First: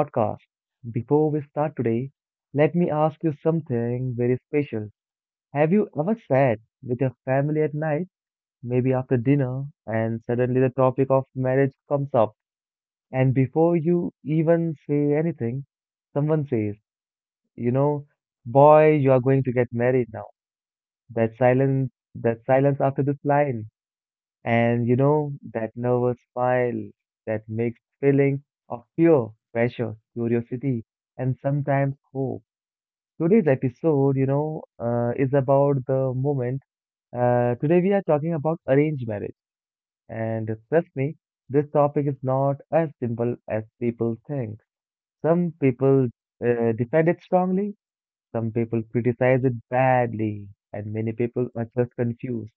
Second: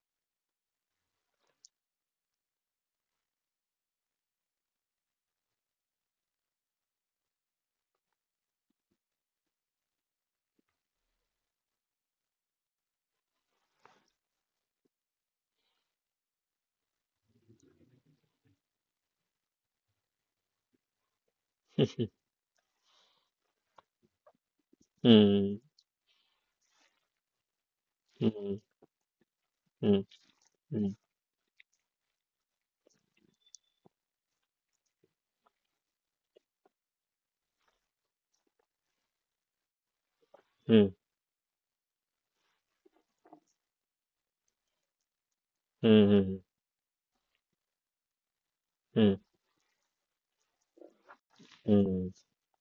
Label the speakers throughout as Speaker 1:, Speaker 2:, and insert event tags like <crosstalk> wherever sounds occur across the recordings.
Speaker 1: podcast. Before we start today, let me ask you something very special. Have you ever sat with your family at night, maybe after dinner, and suddenly the topic of marriage comes up? And before you even say anything, someone says, "You know, boy, you are going to get married now."
Speaker 2: <laughs>
Speaker 1: That silence after this line. And you know,
Speaker 2: Hmm.
Speaker 1: that nervous smile, that mixed feeling of fear, pressure, curiosity, and sometimes hope. Today's episode, is about the moment. Today we are talking about arranged marriage. And trust me, this topic is not as simple as people think. Some people defend it strongly, some people criticize it badly, and many people are just confused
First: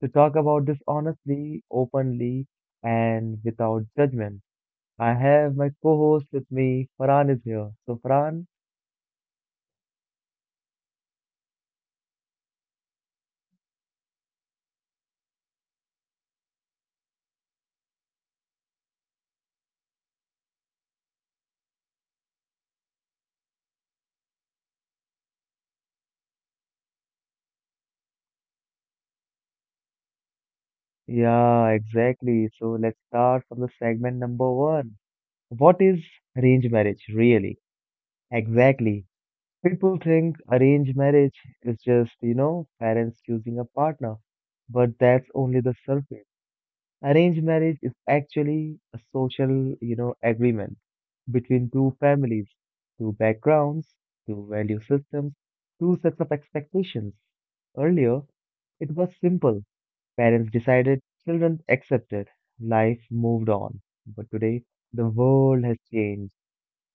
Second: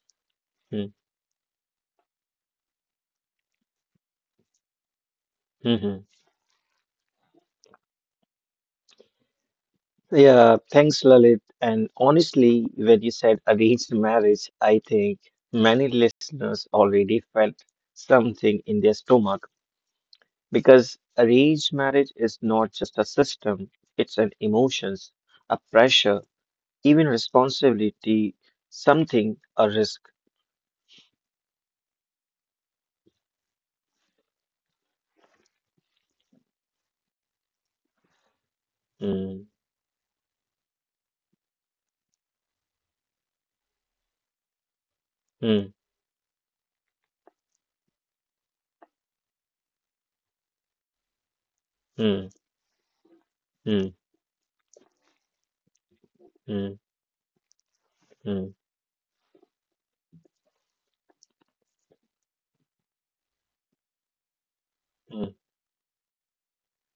Speaker 1: to talk about this honestly, openly, and without judgment. I have my co host with me, Farhan is here. So, Farhan,
Speaker 2: Yeah. Thanks, Lalit. And honestly, when you said arranged marriage, I think many listeners already felt something in their stomach because arranged marriage is not just a system, it's an emotions, a pressure, even responsibility, something, a risk.
Speaker 1: yeah, exactly. So, let's start from the segment number one. What is arranged marriage really? Exactly.
Speaker 2: Mm,
Speaker 1: People think arranged marriage is just, you know, parents choosing a partner, but that's only
Speaker 2: mm,
Speaker 1: the surface. Arranged marriage is actually a social, you know, agreement between two
Speaker 2: mm,
Speaker 1: families, two
Speaker 2: mm,
Speaker 1: backgrounds, two value systems, two sets of
Speaker 2: mm,
Speaker 1: expectations. Earlier,
Speaker 2: mm,
Speaker 1: it was simple. Parents decided, children accepted, life moved on. But today, the
Speaker 2: mm,
Speaker 1: world has changed.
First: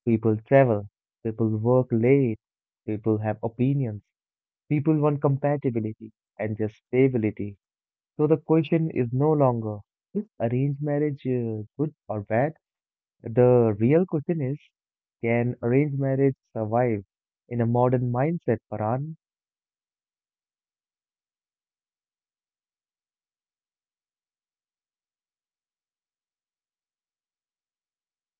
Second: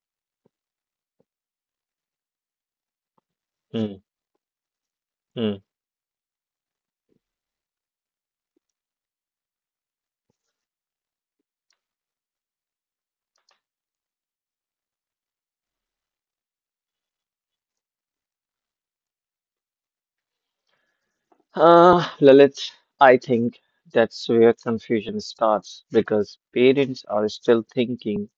Speaker 1: People travel, people work late, people have
Speaker 2: mm.
Speaker 1: opinions, people want
Speaker 2: mm.
Speaker 1: compatibility and just stability. So the question is no longer, is arranged marriage good or bad? The real question is, can arranged marriage survive in a modern mindset, Paran?
Speaker 2: Lalit, I think that's where confusion starts because parents are still thinking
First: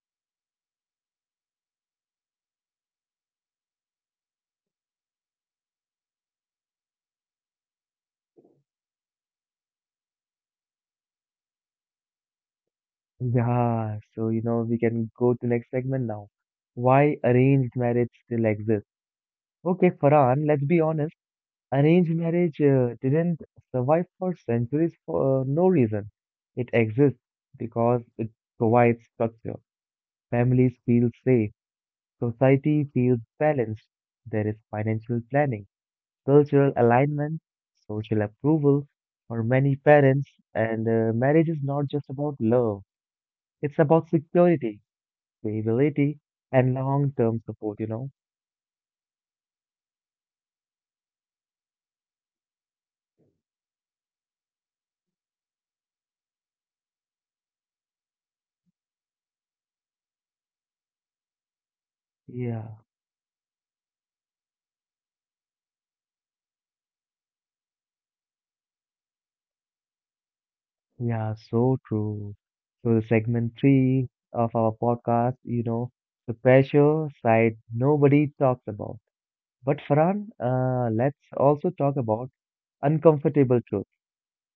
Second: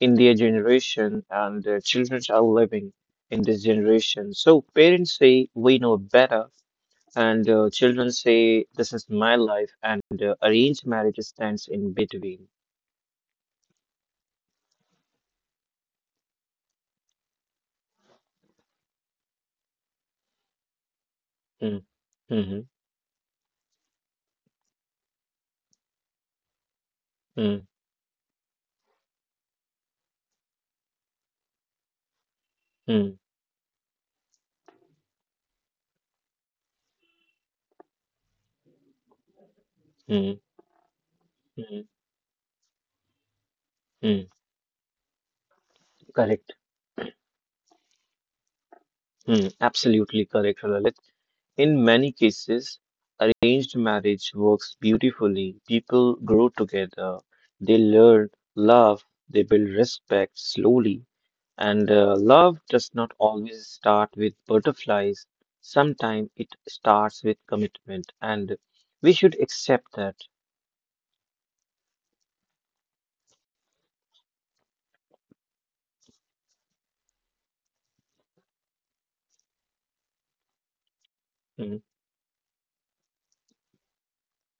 Speaker 2: in their generation and their children are living in this generation. So parents say, we know better, and children say, this is my life, and arranged marriage stands in between.
Speaker 1: Yeah, so you know we can go to next segment now. Why arranged marriage still exists? Okay, Farhan, let's be honest.
Speaker 2: Mm,
Speaker 1: Arranged marriage
Speaker 2: mhm,
Speaker 1: didn't survive for centuries for no reason. It exists
Speaker 2: mm,
Speaker 1: because it provides structure. Families feel safe. Society
Speaker 2: mm,
Speaker 1: feels balanced. There is financial planning, cultural alignment, social approval. For many parents,
Speaker 2: mm,
Speaker 1: and marriage is
Speaker 2: mm,
Speaker 1: not just about love, it's about
Speaker 2: mm.
Speaker 1: security, stability,
Speaker 2: Correct.
Speaker 1: and long term support, you know?
Speaker 2: Mm, absolutely correct, Lalit. In many cases, arranged marriage works beautifully. People grow together, they learn love, they build respect slowly. And love
Speaker 1: Yeah,
Speaker 2: does not always start with butterflies, sometimes it starts with commitment, and we should accept that.
Speaker 1: yeah, so true. So, the segment three of our podcast, you know, the pressure side nobody talks about. But, Farhan, let's also
Speaker 2: Hmm,
Speaker 1: talk about uncomfortable truth.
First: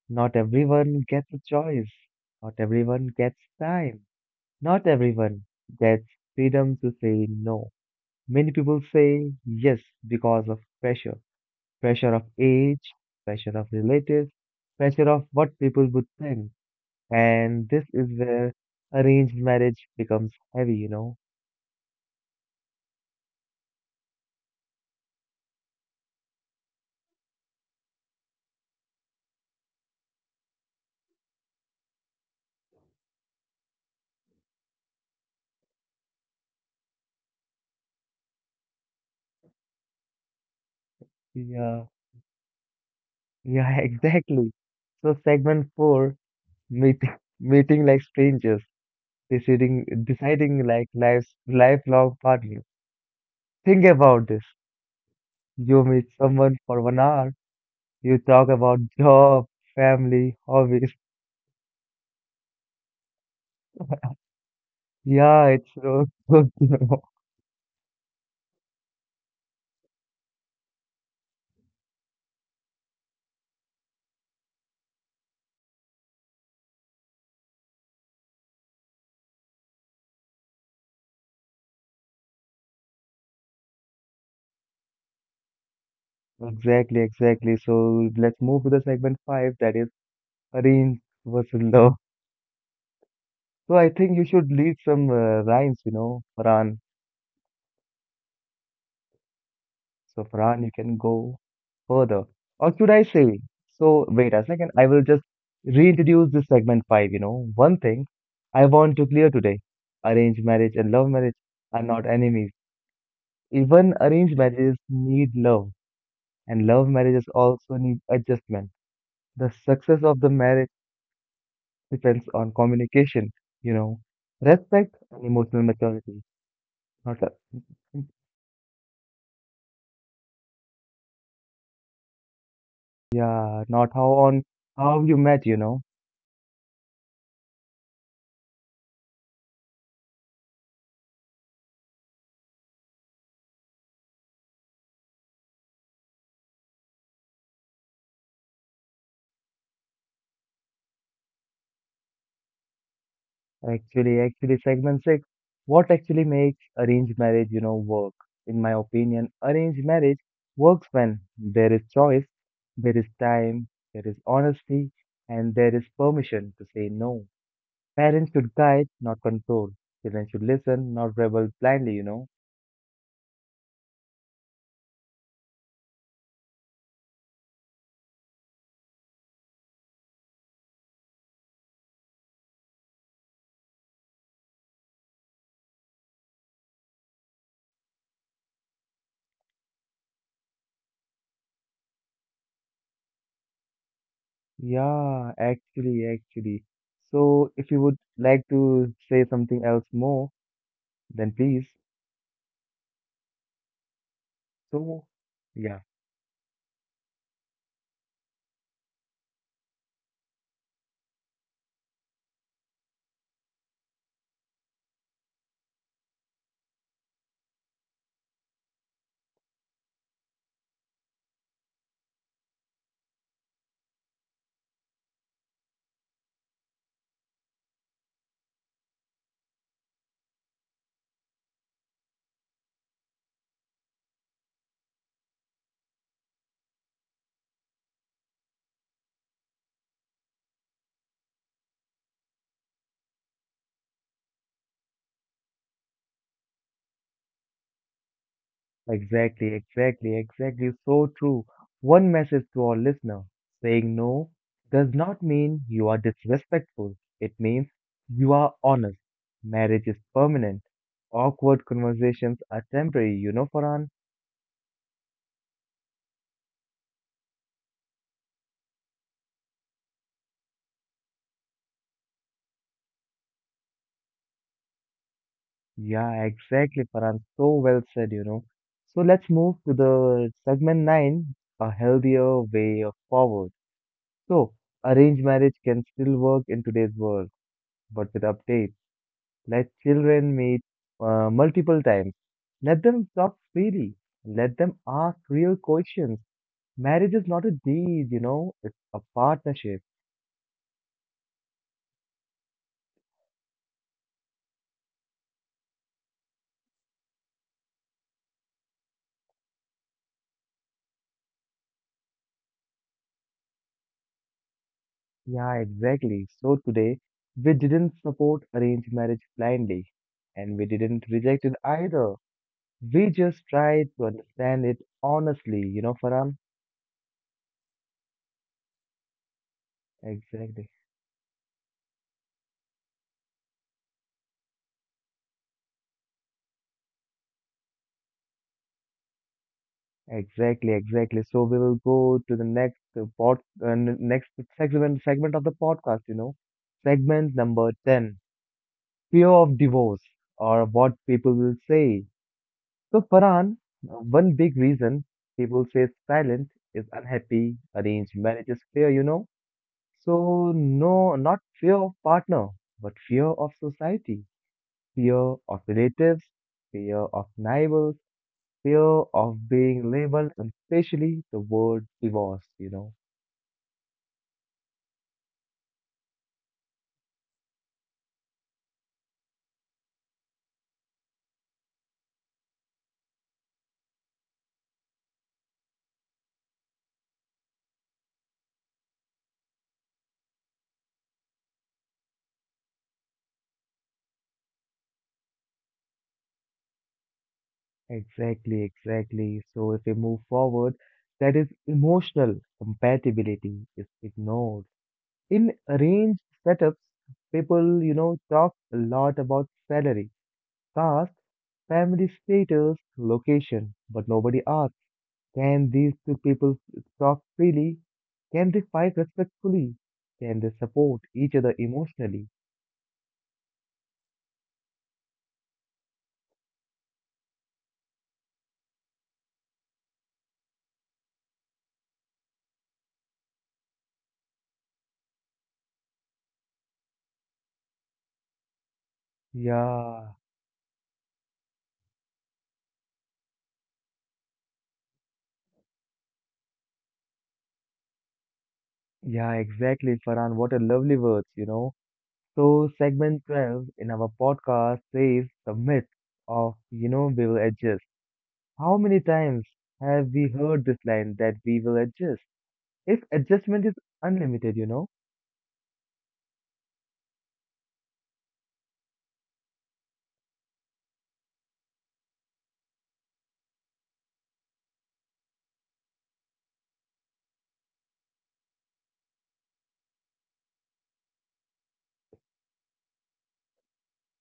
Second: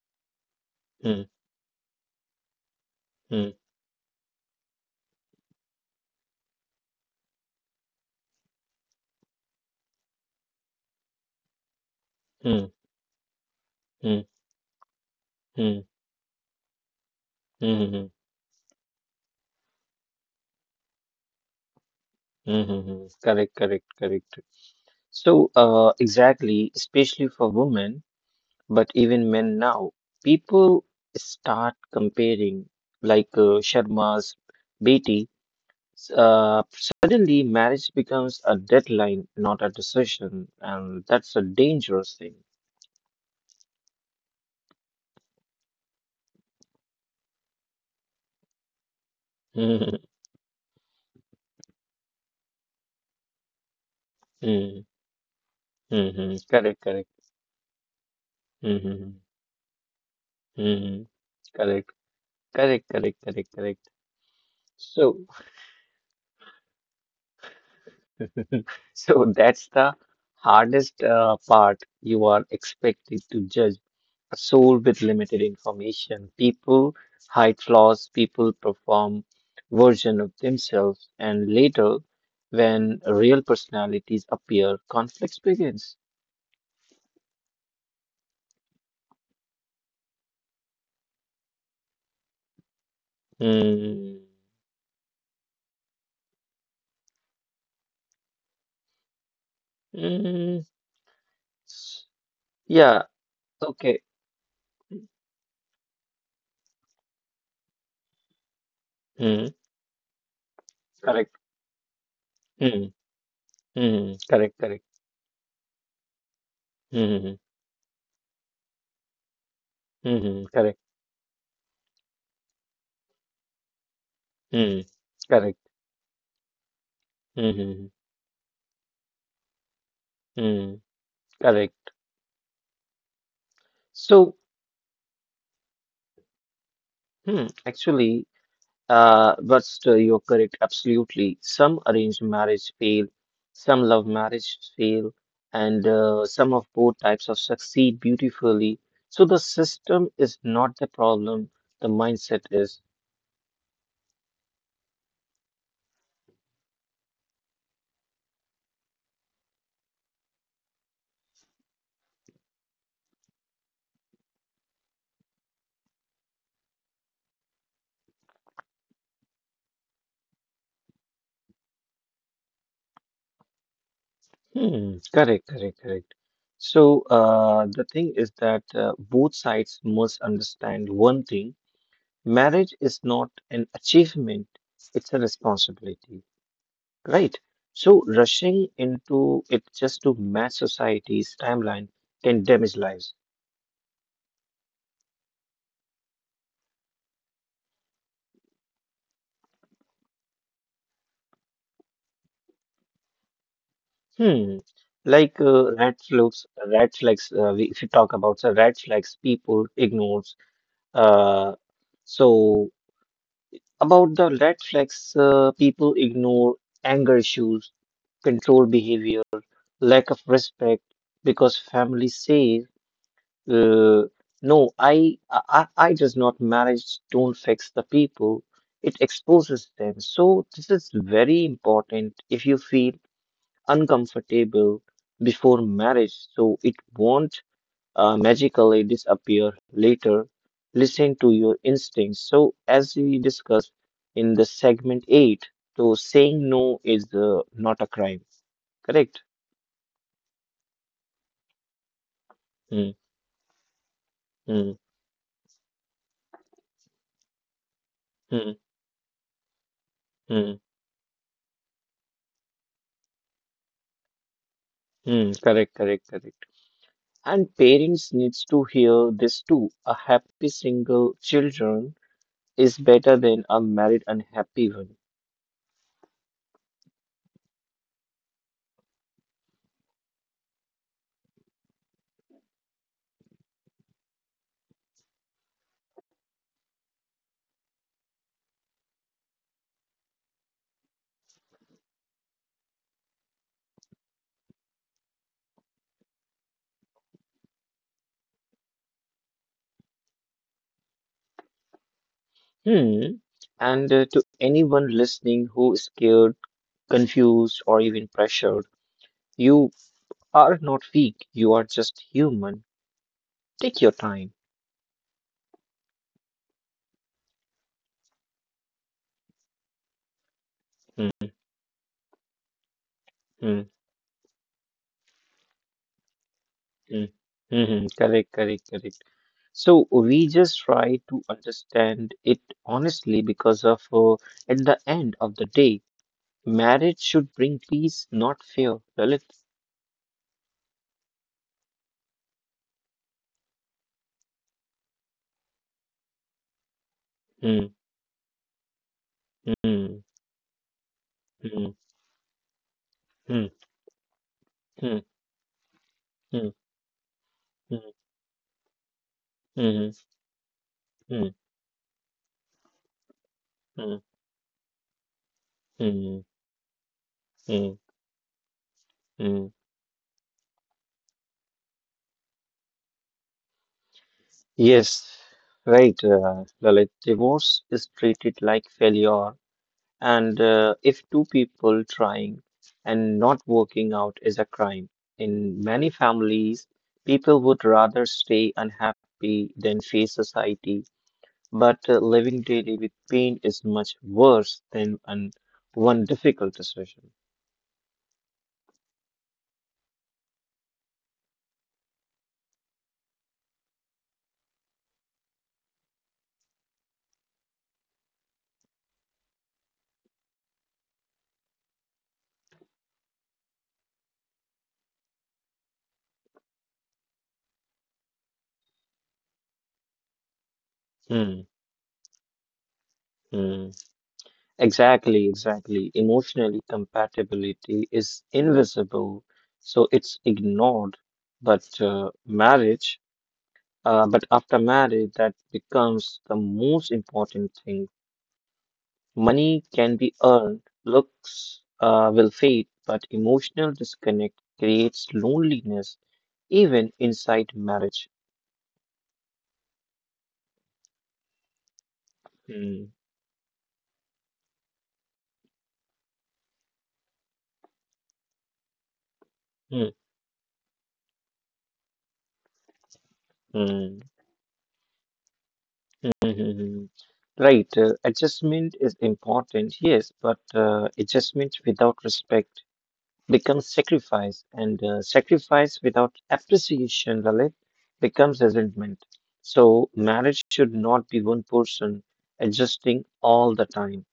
Speaker 1: Not everyone
Speaker 2: hmm,
Speaker 1: gets a choice. Not everyone gets
Speaker 2: hmm,
Speaker 1: time. Not everyone gets freedom to say no. Many people say yes because of pressure. Pressure of
Speaker 2: hmm,
Speaker 1: age, pressure of
Speaker 2: hmm,
Speaker 1: relatives, pressure of what
Speaker 2: hmm,
Speaker 1: people would think. And
Speaker 2: hmm, hmm,
Speaker 1: this
Speaker 2: hmm,
Speaker 1: is where arranged marriage becomes heavy, you know?
Speaker 2: hmm, hmm. hmm. Correct. So, exactly, especially for women. But even men now, people start comparing, like Sharma's Beti. Suddenly, marriage becomes a deadline, not a decision, and that's a
Speaker 1: Yeah,
Speaker 2: dangerous thing.
Speaker 1: yeah, <laughs> exactly. So segment four, meeting, <laughs> meeting like strangers, deciding,
Speaker 2: Mm-hmm.
Speaker 1: deciding like life's lifelong partner. Think about this. You meet
Speaker 2: Mm-hmm.
Speaker 1: someone for
Speaker 2: Correct,
Speaker 1: one
Speaker 2: correct.
Speaker 1: hour, you talk about
Speaker 2: Mm-hmm.
Speaker 1: job, family, hobbies.
Speaker 2: Mm-hmm. Correct, correct. So,
Speaker 1: Yeah, it's so good. <laughs> you know.
Speaker 2: <laughs> that's the hardest part. You are expected to judge a soul with limited information. People hide flaws, people perform version of themselves, and later, when real personalities appear, conflicts begins.
Speaker 1: Exactly, exactly. So let's move to the segment five, that is arrange versus love. So I
Speaker 2: Hmm.
Speaker 1: think you should lead some rhymes, you know, Farhan. So
Speaker 2: Hmm.
Speaker 1: Farhan, you can go further. Or
Speaker 2: Yeah.
Speaker 1: should I say?
Speaker 2: Okay.
Speaker 1: So wait a second. I will just reintroduce this segment five. You know, one thing I want to clear
Speaker 2: Hmm.
Speaker 1: today: arranged marriage and love
Speaker 2: Correct.
Speaker 1: marriage are not enemies.
Speaker 2: Hmm.
Speaker 1: Even
Speaker 2: Hmm.
Speaker 1: arranged
Speaker 2: Correct. Correct.
Speaker 1: marriages need love, and love
Speaker 2: Hmm.
Speaker 1: marriages also need adjustment. The success
Speaker 2: Hmm.
Speaker 1: of the
Speaker 2: Hmm. Correct.
Speaker 1: marriage depends on communication, you know,
Speaker 2: Hmm.
Speaker 1: respect and
Speaker 2: Correct.
Speaker 1: emotional maturity. Not a-
Speaker 2: Hmm. Hmm. Hmm. Correct.
Speaker 1: Yeah, not how
Speaker 2: So,
Speaker 1: on how you met, you know.
Speaker 2: hmm. Actually, but still, you're correct, absolutely. Some arranged marriage fail, some love marriage fail, and some of both types of succeed beautifully. So the system is not the problem, the mindset is.
Speaker 1: Segment six, what actually makes arranged marriage, you know, work? In my opinion, arranged marriage works when there is choice, there is time, there is honesty, and there is permission to say no. Parents should guide, not control. Children should listen, not rebel blindly, you know.
Speaker 2: Hmm, correct. So the thing is that both sides must understand one thing: marriage is not an achievement; it's a responsibility. Right. So rushing into it just to match society's timeline can damage lives.
Speaker 1: Yeah, actually, actually. So, if you would like to say something else more, then please.
Speaker 2: Hmm.
Speaker 1: So, yeah,
Speaker 2: Red flags. If you talk about the red flags, people ignores. Uh, so about the red flags, people ignore anger issues, control behavior, lack of respect, because family says Uh, no, I does not marriage don't fix the people. It exposes them. So this is very important. If you feel uncomfortable before marriage, so it won't magically disappear later. Listen to your instincts. So as we discussed in the segment eight, so saying no is not a crime. Correct?
Speaker 1: exactly. So true. One message to our
Speaker 2: Hmm.
Speaker 1: listener, saying no
Speaker 2: Hmm.
Speaker 1: does not mean you are disrespectful, it means you
Speaker 2: Hmm.
Speaker 1: are honest. Marriage is
Speaker 2: Hmm.
Speaker 1: permanent. Awkward conversations are temporary, you know, Farhan.
Speaker 2: Hmm. Correct. And parents needs to hear this too. A happy single children is better than a married unhappy one.
Speaker 1: Yeah, exactly, Farhan. So well said, you know. So let's move to the segment nine, a healthier way of forward. So, arranged marriage can still work in today's world, but with updates. Let children meet multiple times. Let them talk freely. Let them ask real questions. Marriage is not a deed, you know, it's a partnership.
Speaker 2: Hmm. And to anyone listening who is scared, confused, or even pressured, you are not weak. You are just human. Take your time.
Speaker 1: Yeah, exactly. So today, we didn't support arranged marriage blindly, and we didn't
Speaker 2: Hmm.
Speaker 1: reject it either. We just
Speaker 2: Hmm.
Speaker 1: try to understand it honestly, you know, Farhan?
Speaker 2: Hmm. Hmm. Correct. So we just
Speaker 1: Exactly.
Speaker 2: try to understand it honestly because of at the end of the day. Marriage should bring peace, not fear, Lalit.
Speaker 1: Exactly. So we will go to the next next segment of the podcast, you know. Segment
Speaker 2: Hmm,
Speaker 1: number 10, fear of
Speaker 2: hmm,
Speaker 1: divorce or what people will
Speaker 2: hmm,
Speaker 1: say. So
Speaker 2: hmm,
Speaker 1: Farhan, one big
Speaker 2: hmm,
Speaker 1: reason people say
Speaker 2: hmm,
Speaker 1: silent is unhappy,
Speaker 2: hmm,
Speaker 1: arranged marriages. Fear, you know.
Speaker 2: hmm,
Speaker 1: So no,
Speaker 2: hmm,
Speaker 1: not fear of partner, but fear of
Speaker 2: hmm,
Speaker 1: society, fear of
Speaker 2: hmm,
Speaker 1: relatives, fear of
Speaker 2: hmm,
Speaker 1: neighbors, fear
Speaker 2: hmm.
Speaker 1: of being labeled, and especially the word divorce, you know.
Speaker 2: Yes, right, Lalit. Divorce is treated like failure, and if two people trying and not working out is a crime, in many families, people would rather stay unhappy than face society. But living daily with pain is much worse than one difficult decision.
Speaker 1: Exactly, exactly. So if we move forward, that is emotional compatibility is ignored. In arranged setups, people, you know, talk a lot about salary, caste, family status, location, but nobody asks, can these two people talk freely? Can they fight respectfully? Can they support each
Speaker 2: Hmm,
Speaker 1: other emotionally?
Speaker 2: hmm. Exactly, exactly. Emotionally, compatibility is invisible, so it's ignored. But after marriage, that becomes the most important thing. Money can be
Speaker 1: Yeah,
Speaker 2: earned, looks will fade, but emotional disconnect creates loneliness even inside marriage.
Speaker 1: yeah, exactly, Farhan. What a lovely words, you know. So,
Speaker 2: Hmm.
Speaker 1: segment 12 in our podcast says the myth of, you know, we will adjust. How many times
Speaker 2: Mhm.
Speaker 1: have we heard this line that we will adjust? If adjustment is unlimited, you know?
Speaker 2: Mhm. Right. Adjustment is important, yes, but adjustment without respect becomes sacrifice, and sacrifice without appreciation, Lalit, becomes resentment. So, marriage should not be one person adjusting all the time.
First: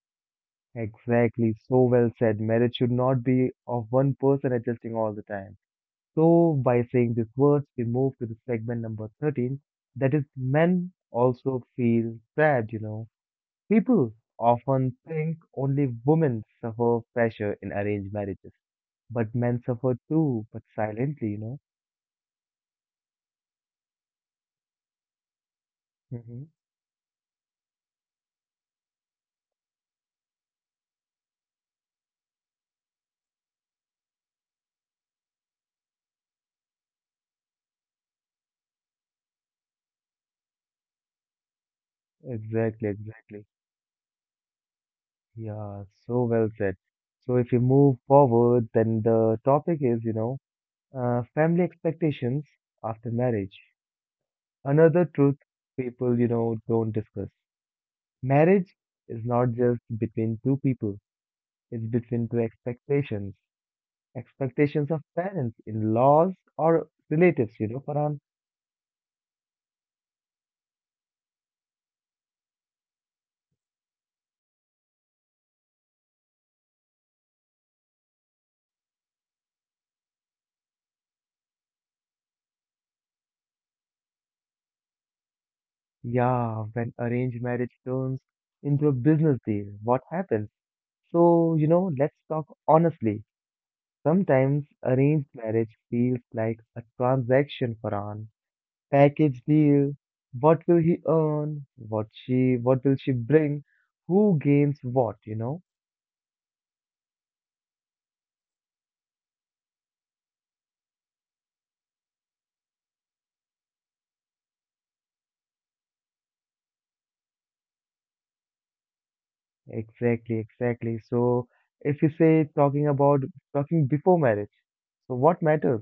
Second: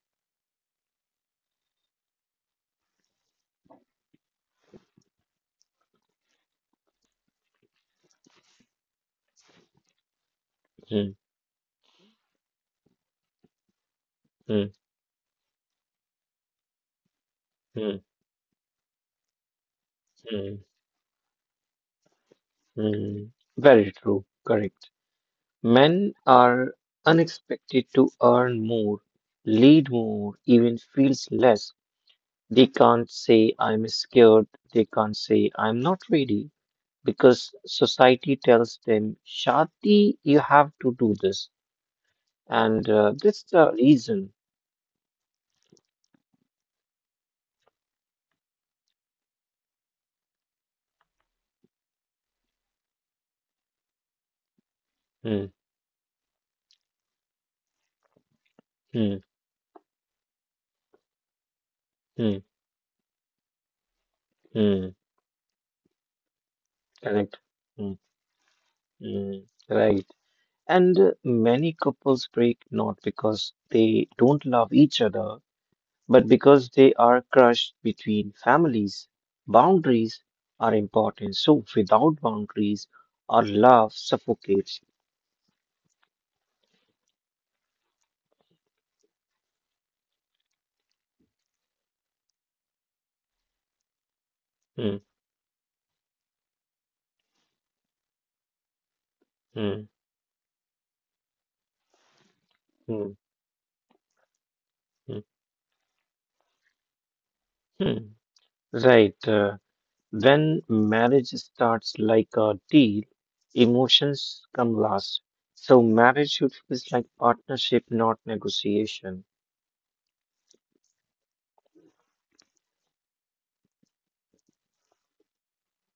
Speaker 1: Exactly, so well said. Marriage should not be of one person adjusting all the time. So, by saying these words, we move to the segment number 13 that is, men
Speaker 2: Mhm.
Speaker 1: also feel sad, you know. People
Speaker 2: Mhm.
Speaker 1: often think only women suffer pressure in
Speaker 2: Mhm.
Speaker 1: arranged marriages, but men suffer too,
Speaker 2: Mhm.
Speaker 1: but silently, you know.
Speaker 2: Mhm. Very true. Correct. Men
Speaker 1: hmm
Speaker 2: are unexpected to earn more, lead more, even feels less. They can't say I'm scared, they can't say I'm not ready because society tells them, Shadi, you have to do this. And
Speaker 1: Exactly,
Speaker 2: that's
Speaker 1: exactly.
Speaker 2: the reason.
Speaker 1: Yeah, so well said. So, if you move forward, then the topic is, you know, family expectations after marriage. Another
Speaker 2: Hmm,
Speaker 1: truth people, you know, don't discuss. Marriage
Speaker 2: hmm,
Speaker 1: is not just between two people, it's
Speaker 2: hmm,
Speaker 1: between two expectations.
Speaker 2: hmm.
Speaker 1: Expectations of parents, in laws, or
Speaker 2: Correct.
Speaker 1: relatives, you know,
Speaker 2: Hmm,
Speaker 1: Farhan.
Speaker 2: hmm. Right. And many couples break not because they don't love each other, but because they are crushed between families. Boundaries are important. So without boundaries, our love suffocates.
Speaker 1: Yeah, when arranged marriage turns into a business deal, what happens? So, you know, let's talk honestly. Sometimes
Speaker 2: Mm,
Speaker 1: arranged marriage feels like a transaction, Farhan. Package
Speaker 2: mm,
Speaker 1: deal. What will he earn? What will
Speaker 2: mm,
Speaker 1: she bring? Who gains
Speaker 2: mm,
Speaker 1: what, you know?
Speaker 2: mm. Right. When marriage starts like a deal, emotions come last. So marriage should feel like partnership, not negotiation.
Speaker 1: Exactly, exactly. So, if you say talking before marriage, so what matters?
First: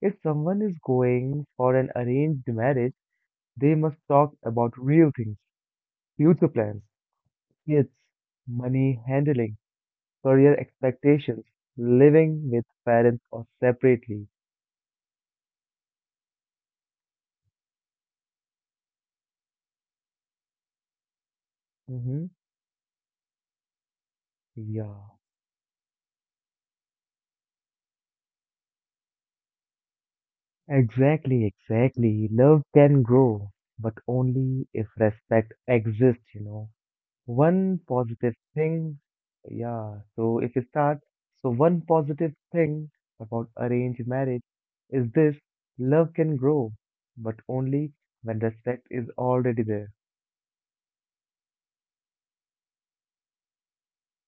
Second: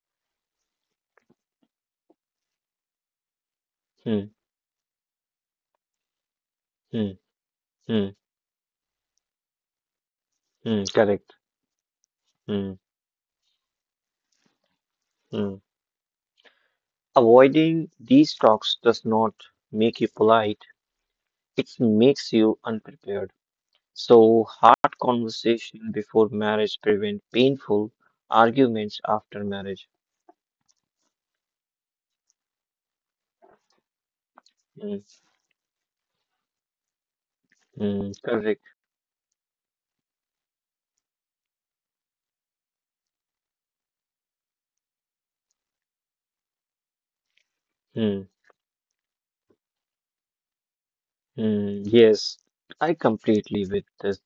Speaker 1: If someone is going for an arranged marriage, they must
Speaker 2: Mm,
Speaker 1: talk about real things, future plans,
Speaker 2: mm,
Speaker 1: kids,
Speaker 2: mm,
Speaker 1: money handling, career
Speaker 2: mm, correct.
Speaker 1: expectations, living with
Speaker 2: Mm,
Speaker 1: parents or separately.
Speaker 2: mm. Avoiding these talks does not make you polite, it
Speaker 1: Mm-hmm.
Speaker 2: makes you unprepared. So hard
Speaker 1: Yeah,
Speaker 2: conversation before marriage prevent painful arguments after marriage.
Speaker 1: exactly, exactly. Love can grow, but only if
Speaker 2: Mm,
Speaker 1: respect exists, you know. One
Speaker 2: mm,
Speaker 1: positive
Speaker 2: correct.
Speaker 1: thing, yeah. So if you start, so one positive thing about arranged marriage is this, love can grow, but only
Speaker 2: Hmm.
Speaker 1: when respect is already there.
Speaker 2: mm, yes, I completely with this.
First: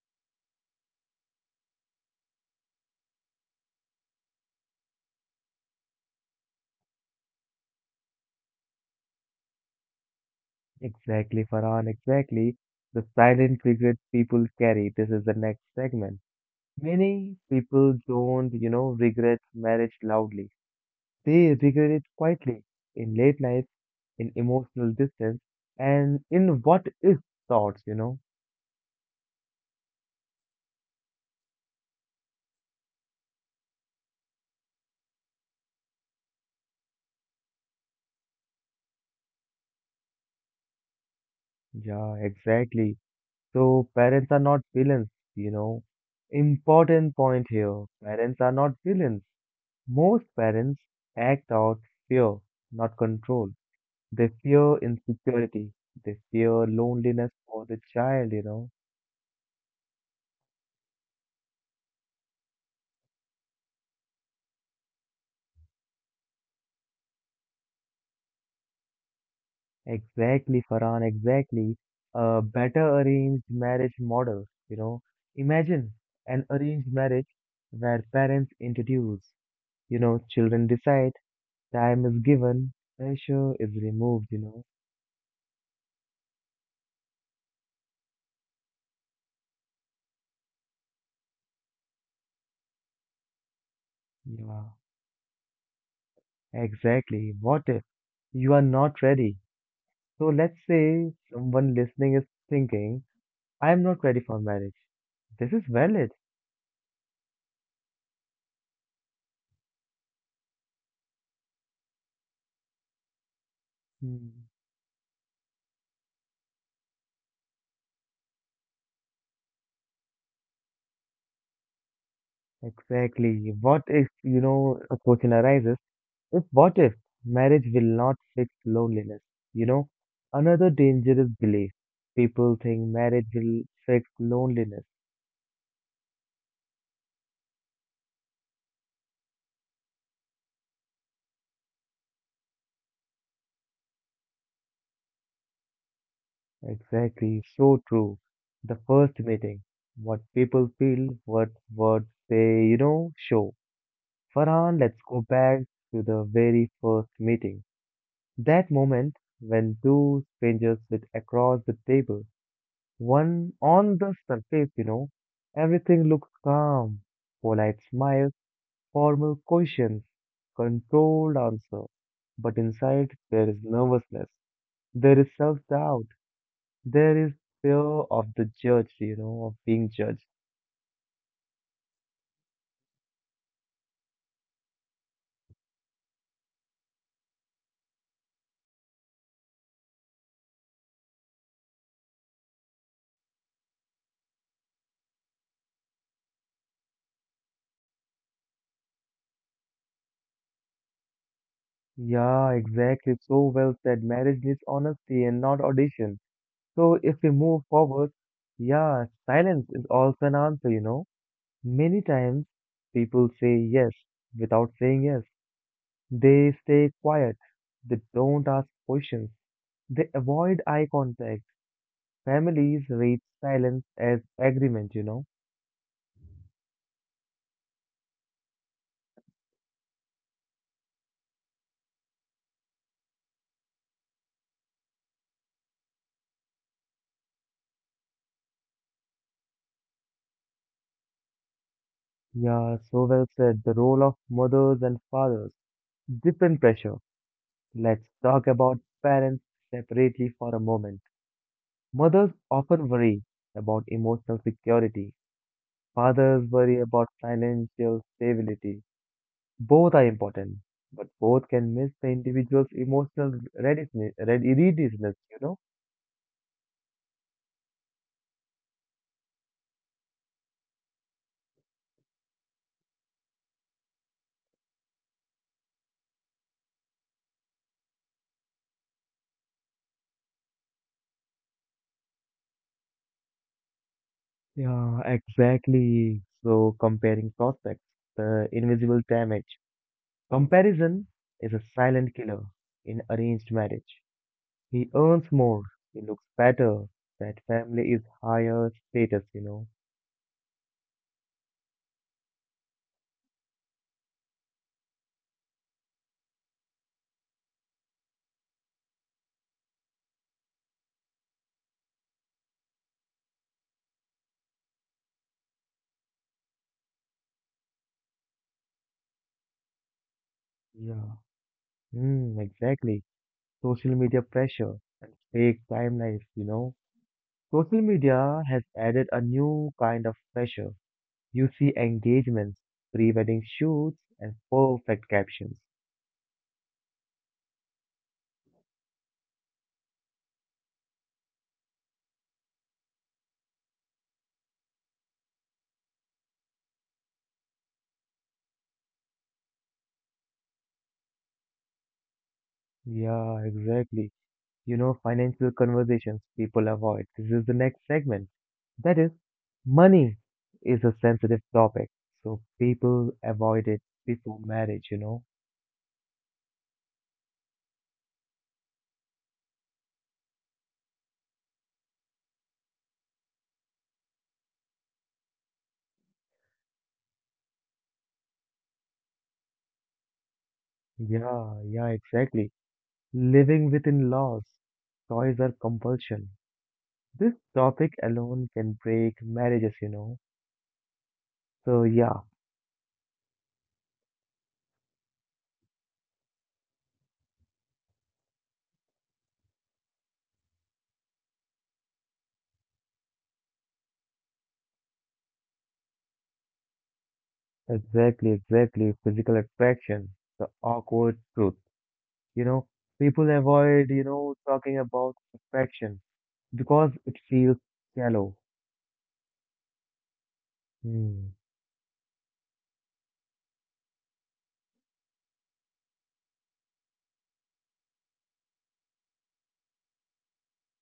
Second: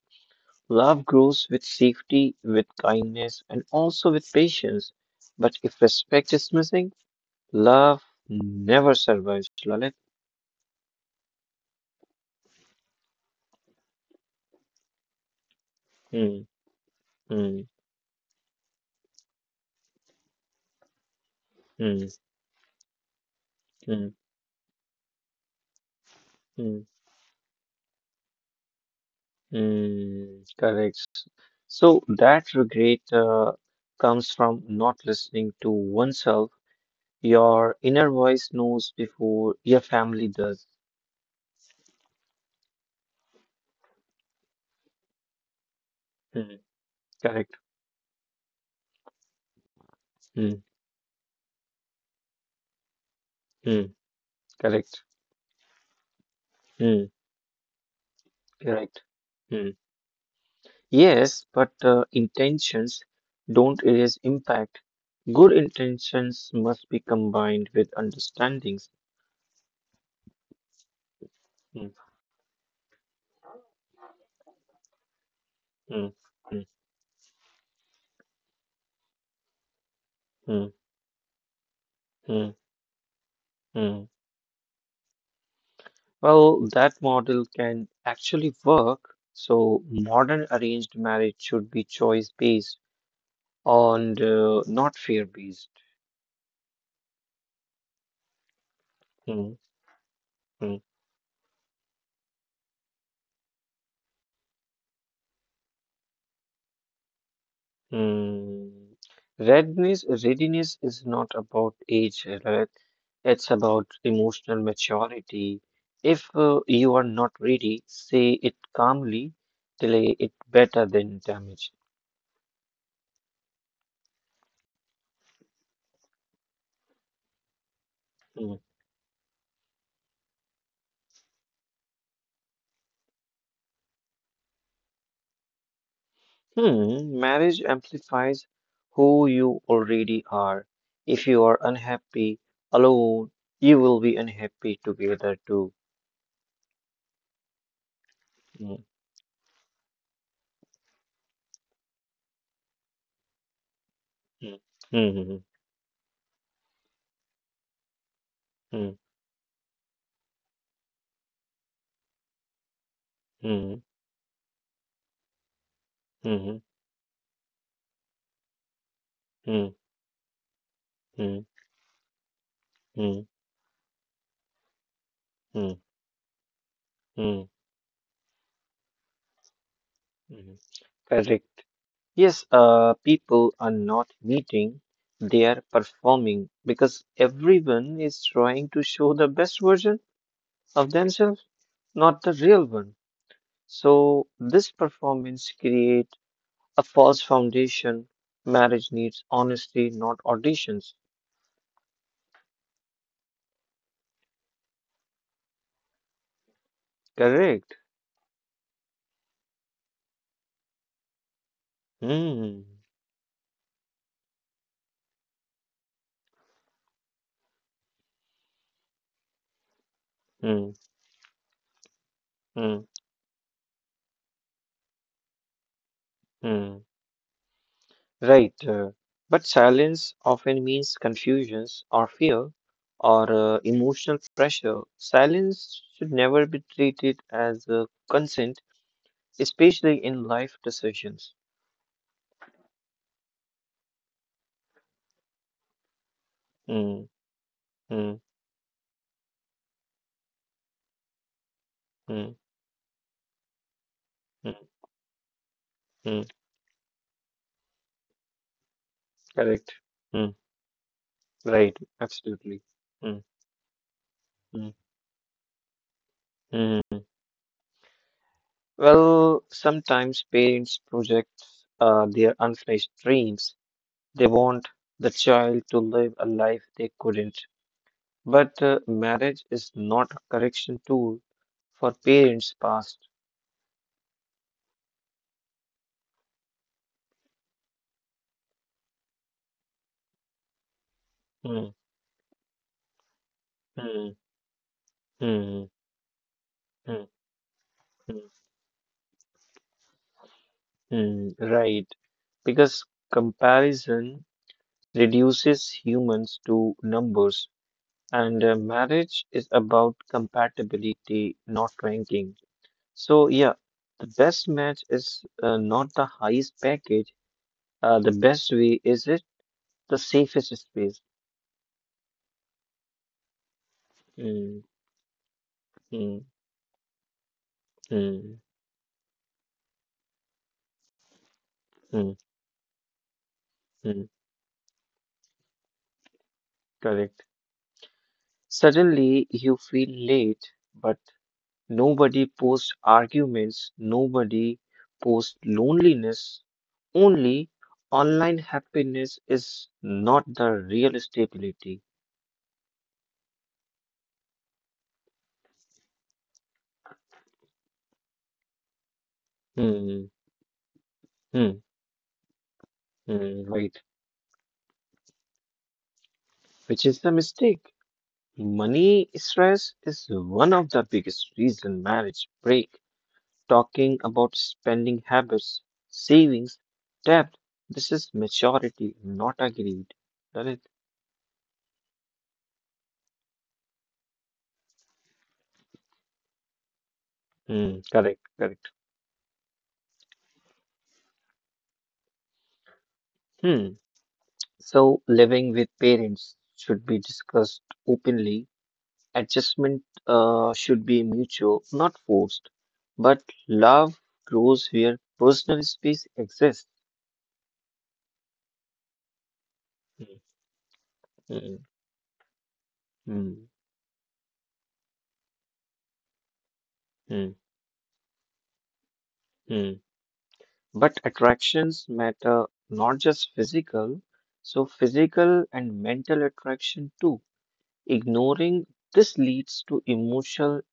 Speaker 2: Love grows with safety, with kindness, and also with patience. But if respect is missing, love never survives, Lalit.
Speaker 1: Exactly, Farhan, exactly. The silent regret people carry. This is the next segment.
Speaker 2: Hmm.
Speaker 1: Many
Speaker 2: Hmm.
Speaker 1: people don't, you know, regret marriage loudly. They regret it
Speaker 2: Hmm.
Speaker 1: quietly, in late nights,
Speaker 2: Hmm.
Speaker 1: in emotional distance, and in what
Speaker 2: Hmm.
Speaker 1: if thoughts, you know.
Speaker 2: mm, correct. So that regret comes from not listening to oneself. Your inner voice knows before your family does.
Speaker 1: Yeah, exactly. So parents are not villains, you know.
Speaker 2: Mm,
Speaker 1: Important point
Speaker 2: correct.
Speaker 1: here. Parents are not villains. Most
Speaker 2: Hmm.
Speaker 1: parents act out fear, not control.
Speaker 2: Hmm.
Speaker 1: They fear
Speaker 2: correct.
Speaker 1: insecurity. They fear
Speaker 2: Hmm.
Speaker 1: loneliness for the child, you know.
Speaker 2: Correct. Hmm. Yes, but intentions don't erase impact. Good intentions must be combined with understandings.
Speaker 1: Exactly, Farhan, exactly.
Speaker 2: Hmm,
Speaker 1: A better arranged marriage model, you know. Imagine
Speaker 2: hmm,
Speaker 1: an
Speaker 2: hmm,
Speaker 1: arranged marriage where parents introduce, you know, children
Speaker 2: hmm,
Speaker 1: decide. Time is
Speaker 2: hmm,
Speaker 1: given, pressure is
Speaker 2: hmm.
Speaker 1: removed, you
Speaker 2: Well, that model can actually work. So, modern arranged marriage should be choice based and
Speaker 1: know.
Speaker 2: not fear based.
Speaker 1: Yeah, exactly. What if you are not ready? So let's say someone listening is thinking, I am not ready for marriage. This is valid.
Speaker 2: Mm. Readiness is not about age, Rajat. It's about
Speaker 1: Hmm.
Speaker 2: emotional maturity. If you are not ready, say it calmly, delay it better than damage.
Speaker 1: Exactly. What if, you know, a question arises, if marriage will not fix
Speaker 2: Hmm.
Speaker 1: loneliness? You know, another dangerous belief. People think marriage will fix loneliness.
Speaker 2: Hmm, marriage amplifies who you already are. If you are unhappy alone, you will be unhappy together too.
Speaker 1: Exactly, so true.
Speaker 2: Hmm.
Speaker 1: The first meeting, what people feel, what they, you know, show.
Speaker 2: Hmm.
Speaker 1: Farhan, let's go
Speaker 2: Hmm.
Speaker 1: back to the very first meeting. That
Speaker 2: Hmm.
Speaker 1: moment when two strangers sit across the table, one
Speaker 2: Hmm.
Speaker 1: on the surface, you know, everything looks
Speaker 2: Hmm.
Speaker 1: calm, polite smiles, formal
Speaker 2: Hmm.
Speaker 1: questions,
Speaker 2: Hmm.
Speaker 1: controlled
Speaker 2: Hmm.
Speaker 1: answer. But inside,
Speaker 2: Hmm.
Speaker 1: there is nervousness, there is
Speaker 2: Hmm. Hmm.
Speaker 1: self-doubt, there is
Speaker 2: Hmm.
Speaker 1: fear of the judge, you know, of being judged.
Speaker 2: Mhm. Correct. Yes, people are not meeting, they are performing because everyone is trying to show the best version of themselves, not the real one. So this performance create a false foundation. Marriage needs honesty, not auditions.
Speaker 1: Yeah, exactly. So well said. Marriage needs honesty and not audition. So if we move
Speaker 2: Correct.
Speaker 1: forward, yeah, silence is also an answer, you know. Many times
Speaker 2: Hmm.
Speaker 1: people say yes without saying yes. They stay quiet. They don't ask questions. They avoid eye
Speaker 2: Hmm.
Speaker 1: contact. Families
Speaker 2: Hmm.
Speaker 1: read silence as agreement, you know.
Speaker 2: Hmm. Right. But silence often means confusions or fear or emotional pressure. Silence should never be treated as consent, especially in life decisions.
Speaker 1: Yeah, so well said. The role of mothers and fathers. Different pressure.
Speaker 2: Mm,
Speaker 1: Let's
Speaker 2: mm,
Speaker 1: talk about parents separately for a moment. Mothers
Speaker 2: mm,
Speaker 1: often worry about emotional
Speaker 2: mm,
Speaker 1: security.
Speaker 2: mm.
Speaker 1: Fathers worry about financial stability.
Speaker 2: Correct.
Speaker 1: Both are
Speaker 2: Mm,
Speaker 1: important, but both can
Speaker 2: right.
Speaker 1: miss the
Speaker 2: Absolutely.
Speaker 1: individual's
Speaker 2: Mm,
Speaker 1: emotional
Speaker 2: mm,
Speaker 1: readiness, you know?
Speaker 2: mm. Well, sometimes parents project their unfinished dreams. They want the child to live a life they couldn't. But marriage is not a correction tool for parents' past.
Speaker 1: Yeah, exactly. So comparing prospects, the invisible damage. Comparison is a
Speaker 2: Hmm,
Speaker 1: silent killer in arranged marriage.
Speaker 2: hmm,
Speaker 1: He earns more,
Speaker 2: hmm,
Speaker 1: he looks better.
Speaker 2: hmm,
Speaker 1: That family is
Speaker 2: hmm,
Speaker 1: higher status, you know.
Speaker 2: hmm, right. Because comparison reduces humans to numbers, and marriage is about compatibility, not ranking. So, yeah, the best match is not the highest package. The best way is it the safest
Speaker 1: Yeah,
Speaker 2: space.
Speaker 1: Mm, exactly. Social media
Speaker 2: Hmm,
Speaker 1: pressure and fake timelines,
Speaker 2: hmm,
Speaker 1: you know. Social media
Speaker 2: hmm,
Speaker 1: has added a new kind of pressure. You see
Speaker 2: hmm,
Speaker 1: engagements, pre-wedding shoots,
Speaker 2: hmm.
Speaker 1: and perfect captions.
Speaker 2: Correct. Suddenly you feel late, but nobody posts arguments, nobody posts loneliness. Only online happiness is not the real stability.
Speaker 1: Yeah, exactly. You know, financial conversations people avoid. This is the next segment. That is, money
Speaker 2: Hmm,
Speaker 1: is a sensitive
Speaker 2: hmm,
Speaker 1: topic, so people
Speaker 2: hmm,
Speaker 1: avoid it
Speaker 2: right.
Speaker 1: before marriage,
Speaker 2: Which is the mistake. Money stress is one of the biggest reason marriage break. Talking about spending habits, savings, debt. This is maturity, not agreed. Lalit?
Speaker 1: Yeah, yeah, exactly. Living within laws, toys are compulsion. This
Speaker 2: Hmm,
Speaker 1: topic
Speaker 2: correct,
Speaker 1: alone can
Speaker 2: correct.
Speaker 1: break marriages, So yeah,
Speaker 2: Hmm. So living with parents should be discussed openly. Adjustment should be mutual, not forced. But love grows where personal space exists.
Speaker 1: exactly, exactly. Physical attraction, the awkward truth,
Speaker 2: Hmm,
Speaker 1: you know. People
Speaker 2: hmm,
Speaker 1: avoid, talking about affection because it
Speaker 2: hmm,
Speaker 1: feels shallow.
Speaker 2: hmm. But
Speaker 1: Hmm.
Speaker 2: attractions matter not just physical, so physical and mental attraction too. Ignoring this leads to emotional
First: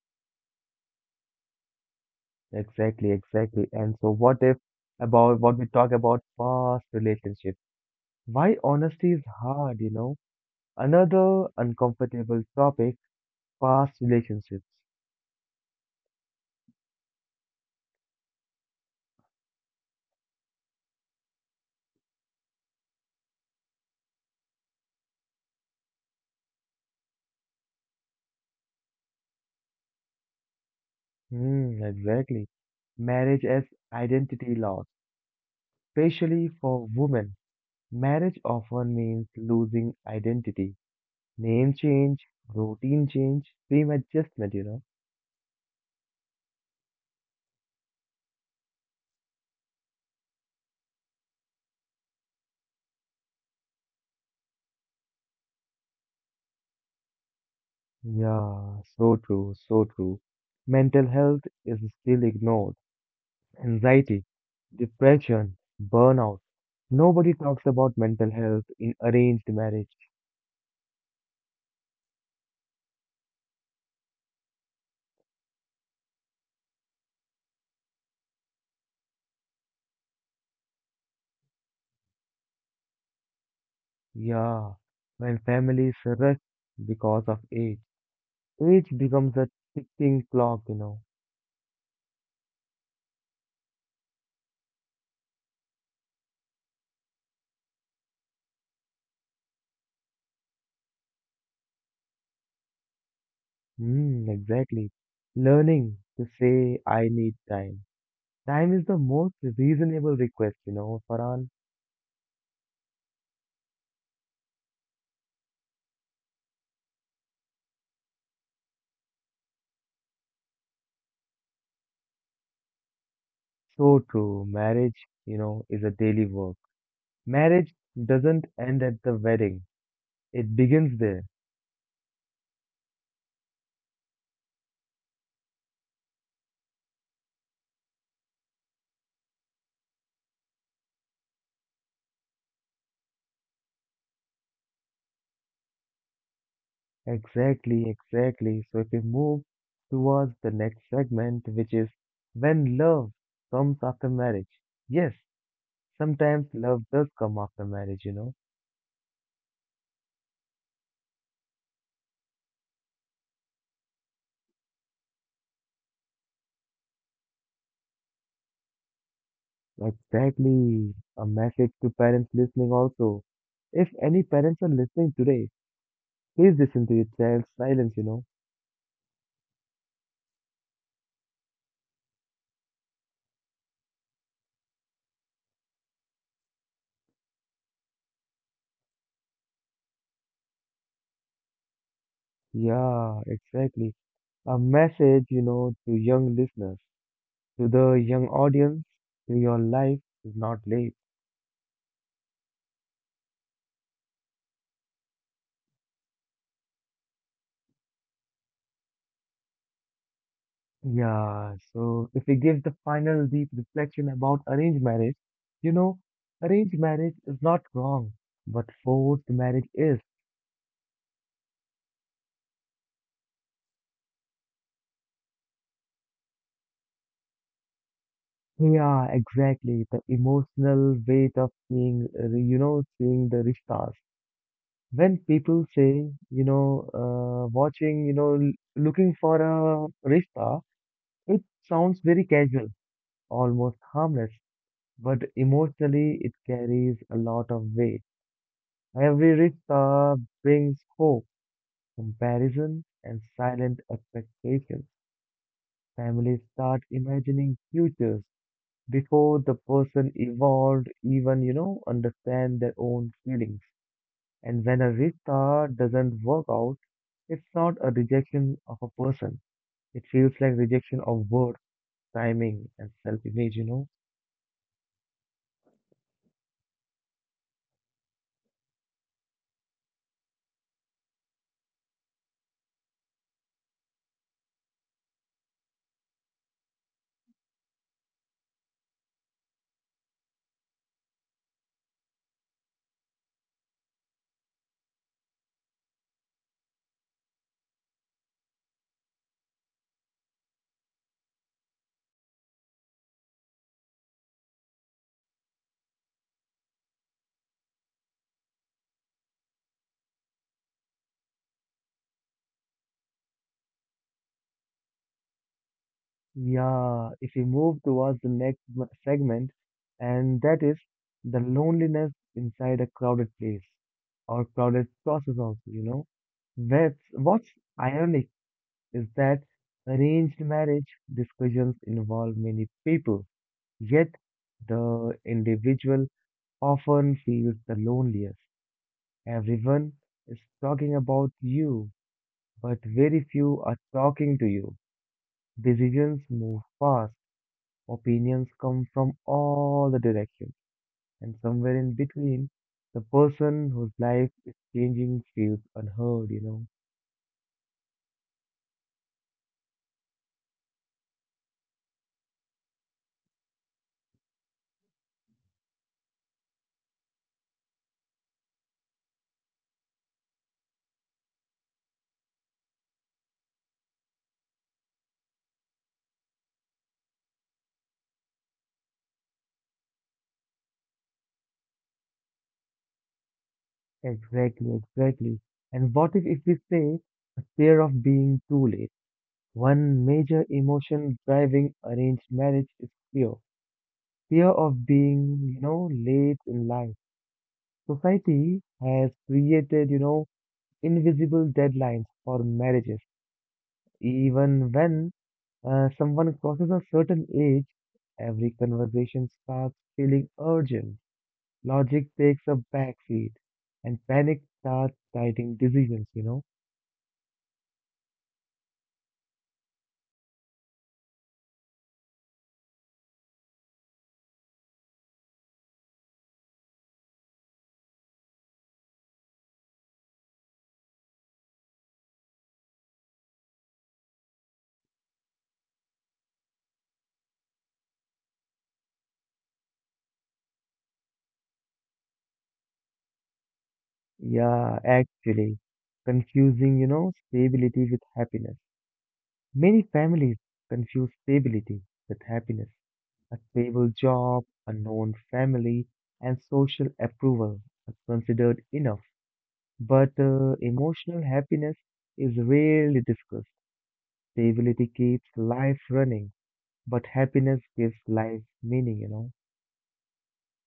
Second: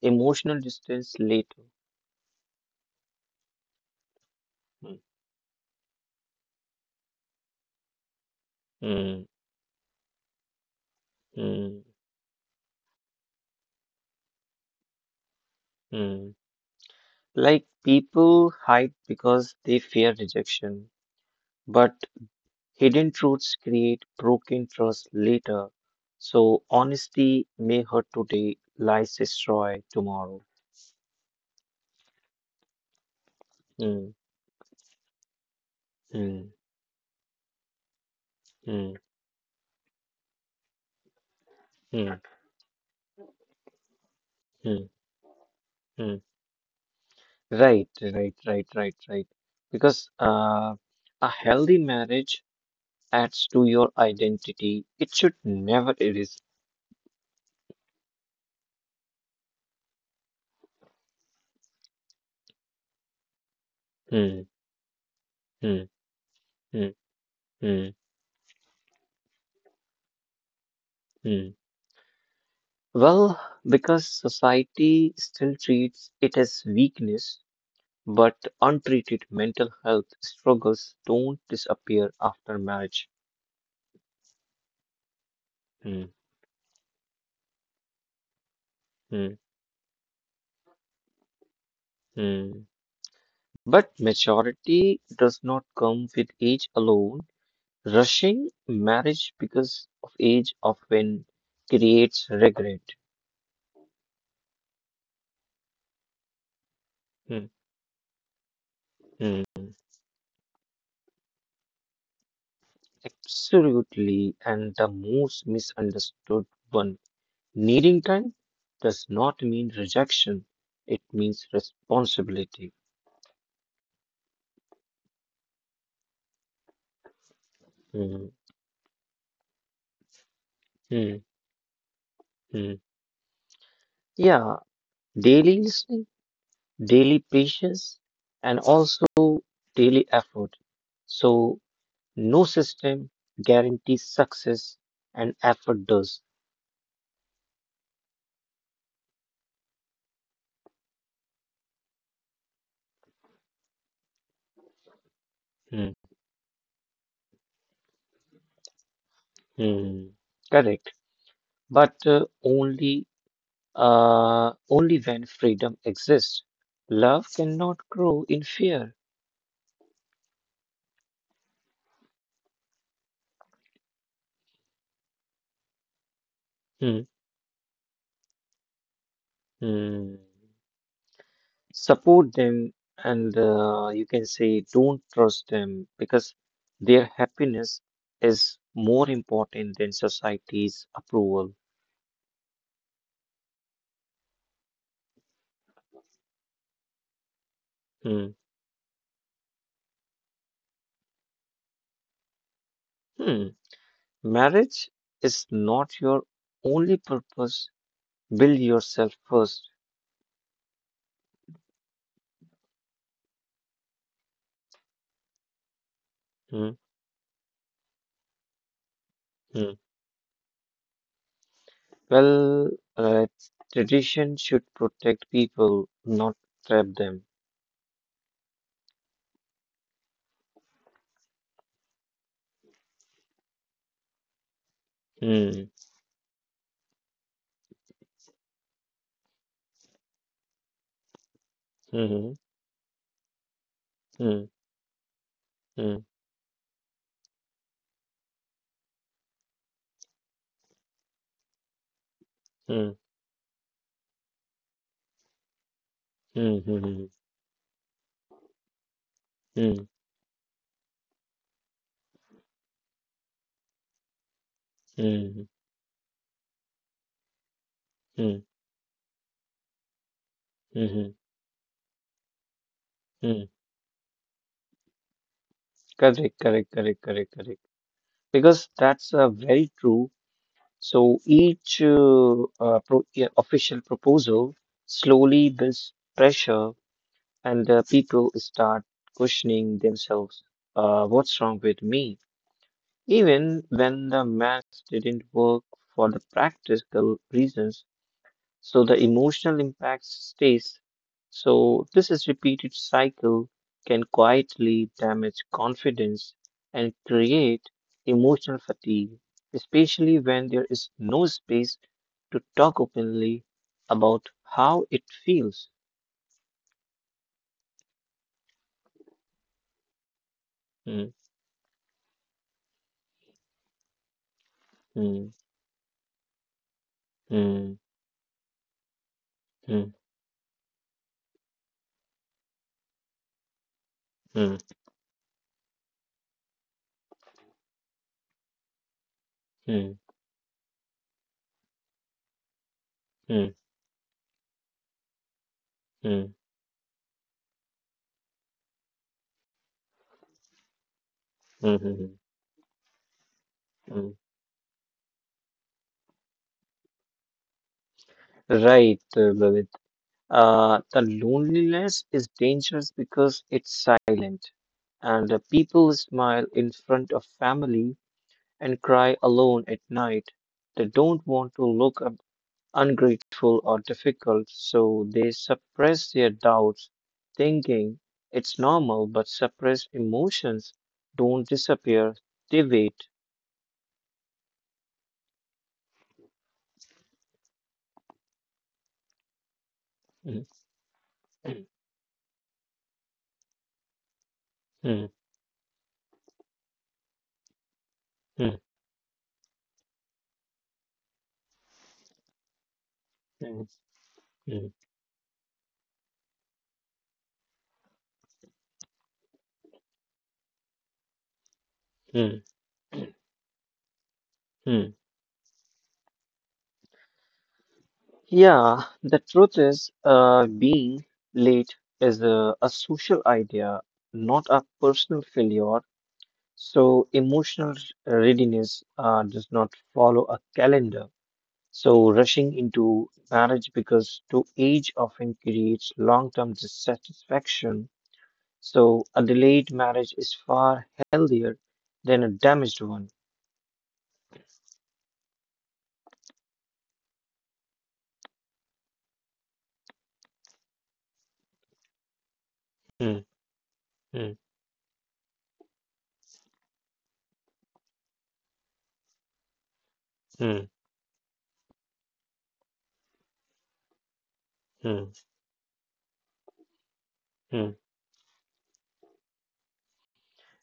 Speaker 2: emotional distance later.
Speaker 1: Exactly, exactly. And so, what if
Speaker 2: Hmm,
Speaker 1: about what we talk about past relationships? Why honesty
Speaker 2: hmm,
Speaker 1: is hard, you know? Another
Speaker 2: hmm.
Speaker 1: uncomfortable topic, past relationships.
Speaker 2: Hmm. Like people hide because they fear rejection, but hidden truths create broken trust later. So honesty may hurt today, lies destroy tomorrow.
Speaker 1: Hmm, exactly. Marriage as
Speaker 2: Hmm.
Speaker 1: identity loss, especially
Speaker 2: Hmm.
Speaker 1: for women. Marriage
Speaker 2: Hmm.
Speaker 1: often means losing identity. Name
Speaker 2: Hmm.
Speaker 1: change, routine change, frame adjustment,
Speaker 2: Hmm. Hmm. Right. Because a healthy marriage adds to your identity. It should never erase.
Speaker 1: Yeah, so true, so true. Mental health is still ignored. Anxiety,
Speaker 2: Hmm.
Speaker 1: depression,
Speaker 2: Hmm.
Speaker 1: burnout.
Speaker 2: Hmm.
Speaker 1: Nobody talks
Speaker 2: Hmm.
Speaker 1: about mental health in arranged marriage.
Speaker 2: Hmm. Well, because society still treats it as weakness, but untreated mental health struggles don't disappear after marriage.
Speaker 1: Yeah, when families
Speaker 2: Hmm,
Speaker 1: rush because of age. Age
Speaker 2: hmm,
Speaker 1: becomes a ticking clock,
Speaker 2: hmm. But maturity does not come with age alone. Rushing marriage because of age often creates regret.
Speaker 1: Mm, exactly. Learning to say, I need
Speaker 2: Hmm,
Speaker 1: time. Time is the most
Speaker 2: hmm.
Speaker 1: reasonable request, Farhan.
Speaker 2: Absolutely, and the most misunderstood one. Needing time does not mean rejection, it means responsibility.
Speaker 1: So true. Marriage, is a daily work. Marriage
Speaker 2: Mhm,
Speaker 1: doesn't end at the wedding. It begins there.
Speaker 2: mhm, mhm. Yeah, daily listening, daily patience, and also daily effort. So, no system guarantees success, and effort does.
Speaker 1: Exactly, exactly. So if we move towards the next segment, which is when love comes after marriage. Yes,
Speaker 2: Mhm,
Speaker 1: sometimes love does come after marriage,
Speaker 2: mhm. Correct, but only when freedom exists. Love cannot grow in fear.
Speaker 1: Exactly. A message to parents listening also. If any parents are listening today, please listen to your
Speaker 2: Mhm,
Speaker 1: child's silence,
Speaker 2: mhm. Support them and you can say don't trust them because their happiness is more important than society's approval.
Speaker 1: Yeah, exactly. A message, to young listeners, to the young
Speaker 2: Hmm.
Speaker 1: audience, your life is not late.
Speaker 2: Hmm. Marriage is not your only purpose. Build yourself first.
Speaker 1: Yeah, so if we give the final deep reflection about arranged marriage, you know,
Speaker 2: Hmm.
Speaker 1: arranged marriage is not wrong, but forced marriage
Speaker 2: Hmm.
Speaker 1: is.
Speaker 2: Well, uh, tradition should protect people, not trap them.
Speaker 1: Yeah, exactly. The emotional weight of seeing, seeing the rishtas. When people
Speaker 2: Hmm.
Speaker 1: say, watching, looking for a rishta, it sounds very
Speaker 2: Hmm.
Speaker 1: casual, almost harmless,
Speaker 2: Hmm.
Speaker 1: but
Speaker 2: Hmm.
Speaker 1: emotionally it carries a lot of weight. Every rich star brings hope, comparison,
Speaker 2: Hmm.
Speaker 1: and silent expectations. Families
Speaker 2: Hmm.
Speaker 1: start
Speaker 2: Hmm.
Speaker 1: imagining futures before the
Speaker 2: Hmm.
Speaker 1: person evolved even, understand their own feelings. And when a rich
Speaker 2: Hmm. Hmm.
Speaker 1: star doesn't work out, it's not a
Speaker 2: Hmm.
Speaker 1: rejection of a person. It feels like rejection
Speaker 2: Hmm.
Speaker 1: of worth, timing, and
Speaker 2: Hmm.
Speaker 1: self-image,
Speaker 2: Correct. Because that's very true. So each pro yeah, official proposal slowly builds pressure, and people start questioning themselves. What's wrong with me? Even when the maths didn't work for the practical reasons, so the emotional impact stays. So this is repeated cycle can quietly damage confidence and create emotional fatigue, especially when there is no space to talk openly about how it feels.
Speaker 1: Yeah, if we move towards the next segment, and that is
Speaker 2: Hmm,
Speaker 1: the loneliness inside a crowded place or crowded
Speaker 2: hmm,
Speaker 1: process also, What's
Speaker 2: hmm,
Speaker 1: ironic is that
Speaker 2: hmm,
Speaker 1: arranged marriage discussions involve many people, yet
Speaker 2: hmm,
Speaker 1: the individual often feels the loneliest.
Speaker 2: hmm,
Speaker 1: Everyone is talking about you, but very
Speaker 2: hmm,
Speaker 1: few are talking to you.
Speaker 2: hmm,
Speaker 1: Decisions move fast. Opinions come from all the directions, and
Speaker 2: hmm,
Speaker 1: somewhere in
Speaker 2: hmm,
Speaker 1: between, the person whose
Speaker 2: hmm.
Speaker 1: life is changing feels unheard,
Speaker 2: Right, Lalit. The loneliness is dangerous because it's silent, and people smile in front of family and cry alone at night. They don't want to look up ungrateful or difficult, so they suppress their doubts, thinking it's normal, but suppressed emotions don't disappear, they wait.
Speaker 1: Exactly, exactly. And what if we say fear of being too late? One major
Speaker 2: Mm,
Speaker 1: emotion driving
Speaker 2: mm,
Speaker 1: arranged marriage is fear. Fear of
Speaker 2: mm,
Speaker 1: being, late in life. Society
Speaker 2: mm,
Speaker 1: has created, invisible deadlines for marriages,
Speaker 2: mm,
Speaker 1: even
Speaker 2: mm,
Speaker 1: when someone crosses a certain age, every conversation starts feeling urgent. Logic takes a
Speaker 2: mm,
Speaker 1: backseat, and panic starts
Speaker 2: mm.
Speaker 1: guiding decisions, you know?
Speaker 2: Yeah, the truth is, being late is a social idea, not a personal failure. So, emotional readiness does not follow a calendar. So, rushing into marriage because to age often creates long-term dissatisfaction. So, a delayed marriage is far healthier than a damaged one.
Speaker 1: Yeah, actually, confusing, stability with happiness. Many families confuse stability with happiness.
Speaker 2: Hmm,
Speaker 1: A stable
Speaker 2: hmm,
Speaker 1: job, a known family, and social approval are considered enough. But
Speaker 2: hmm,
Speaker 1: emotional happiness is rarely discussed. Stability
Speaker 2: hmm,
Speaker 1: keeps life running, but happiness
Speaker 2: hmm.
Speaker 1: gives life meaning,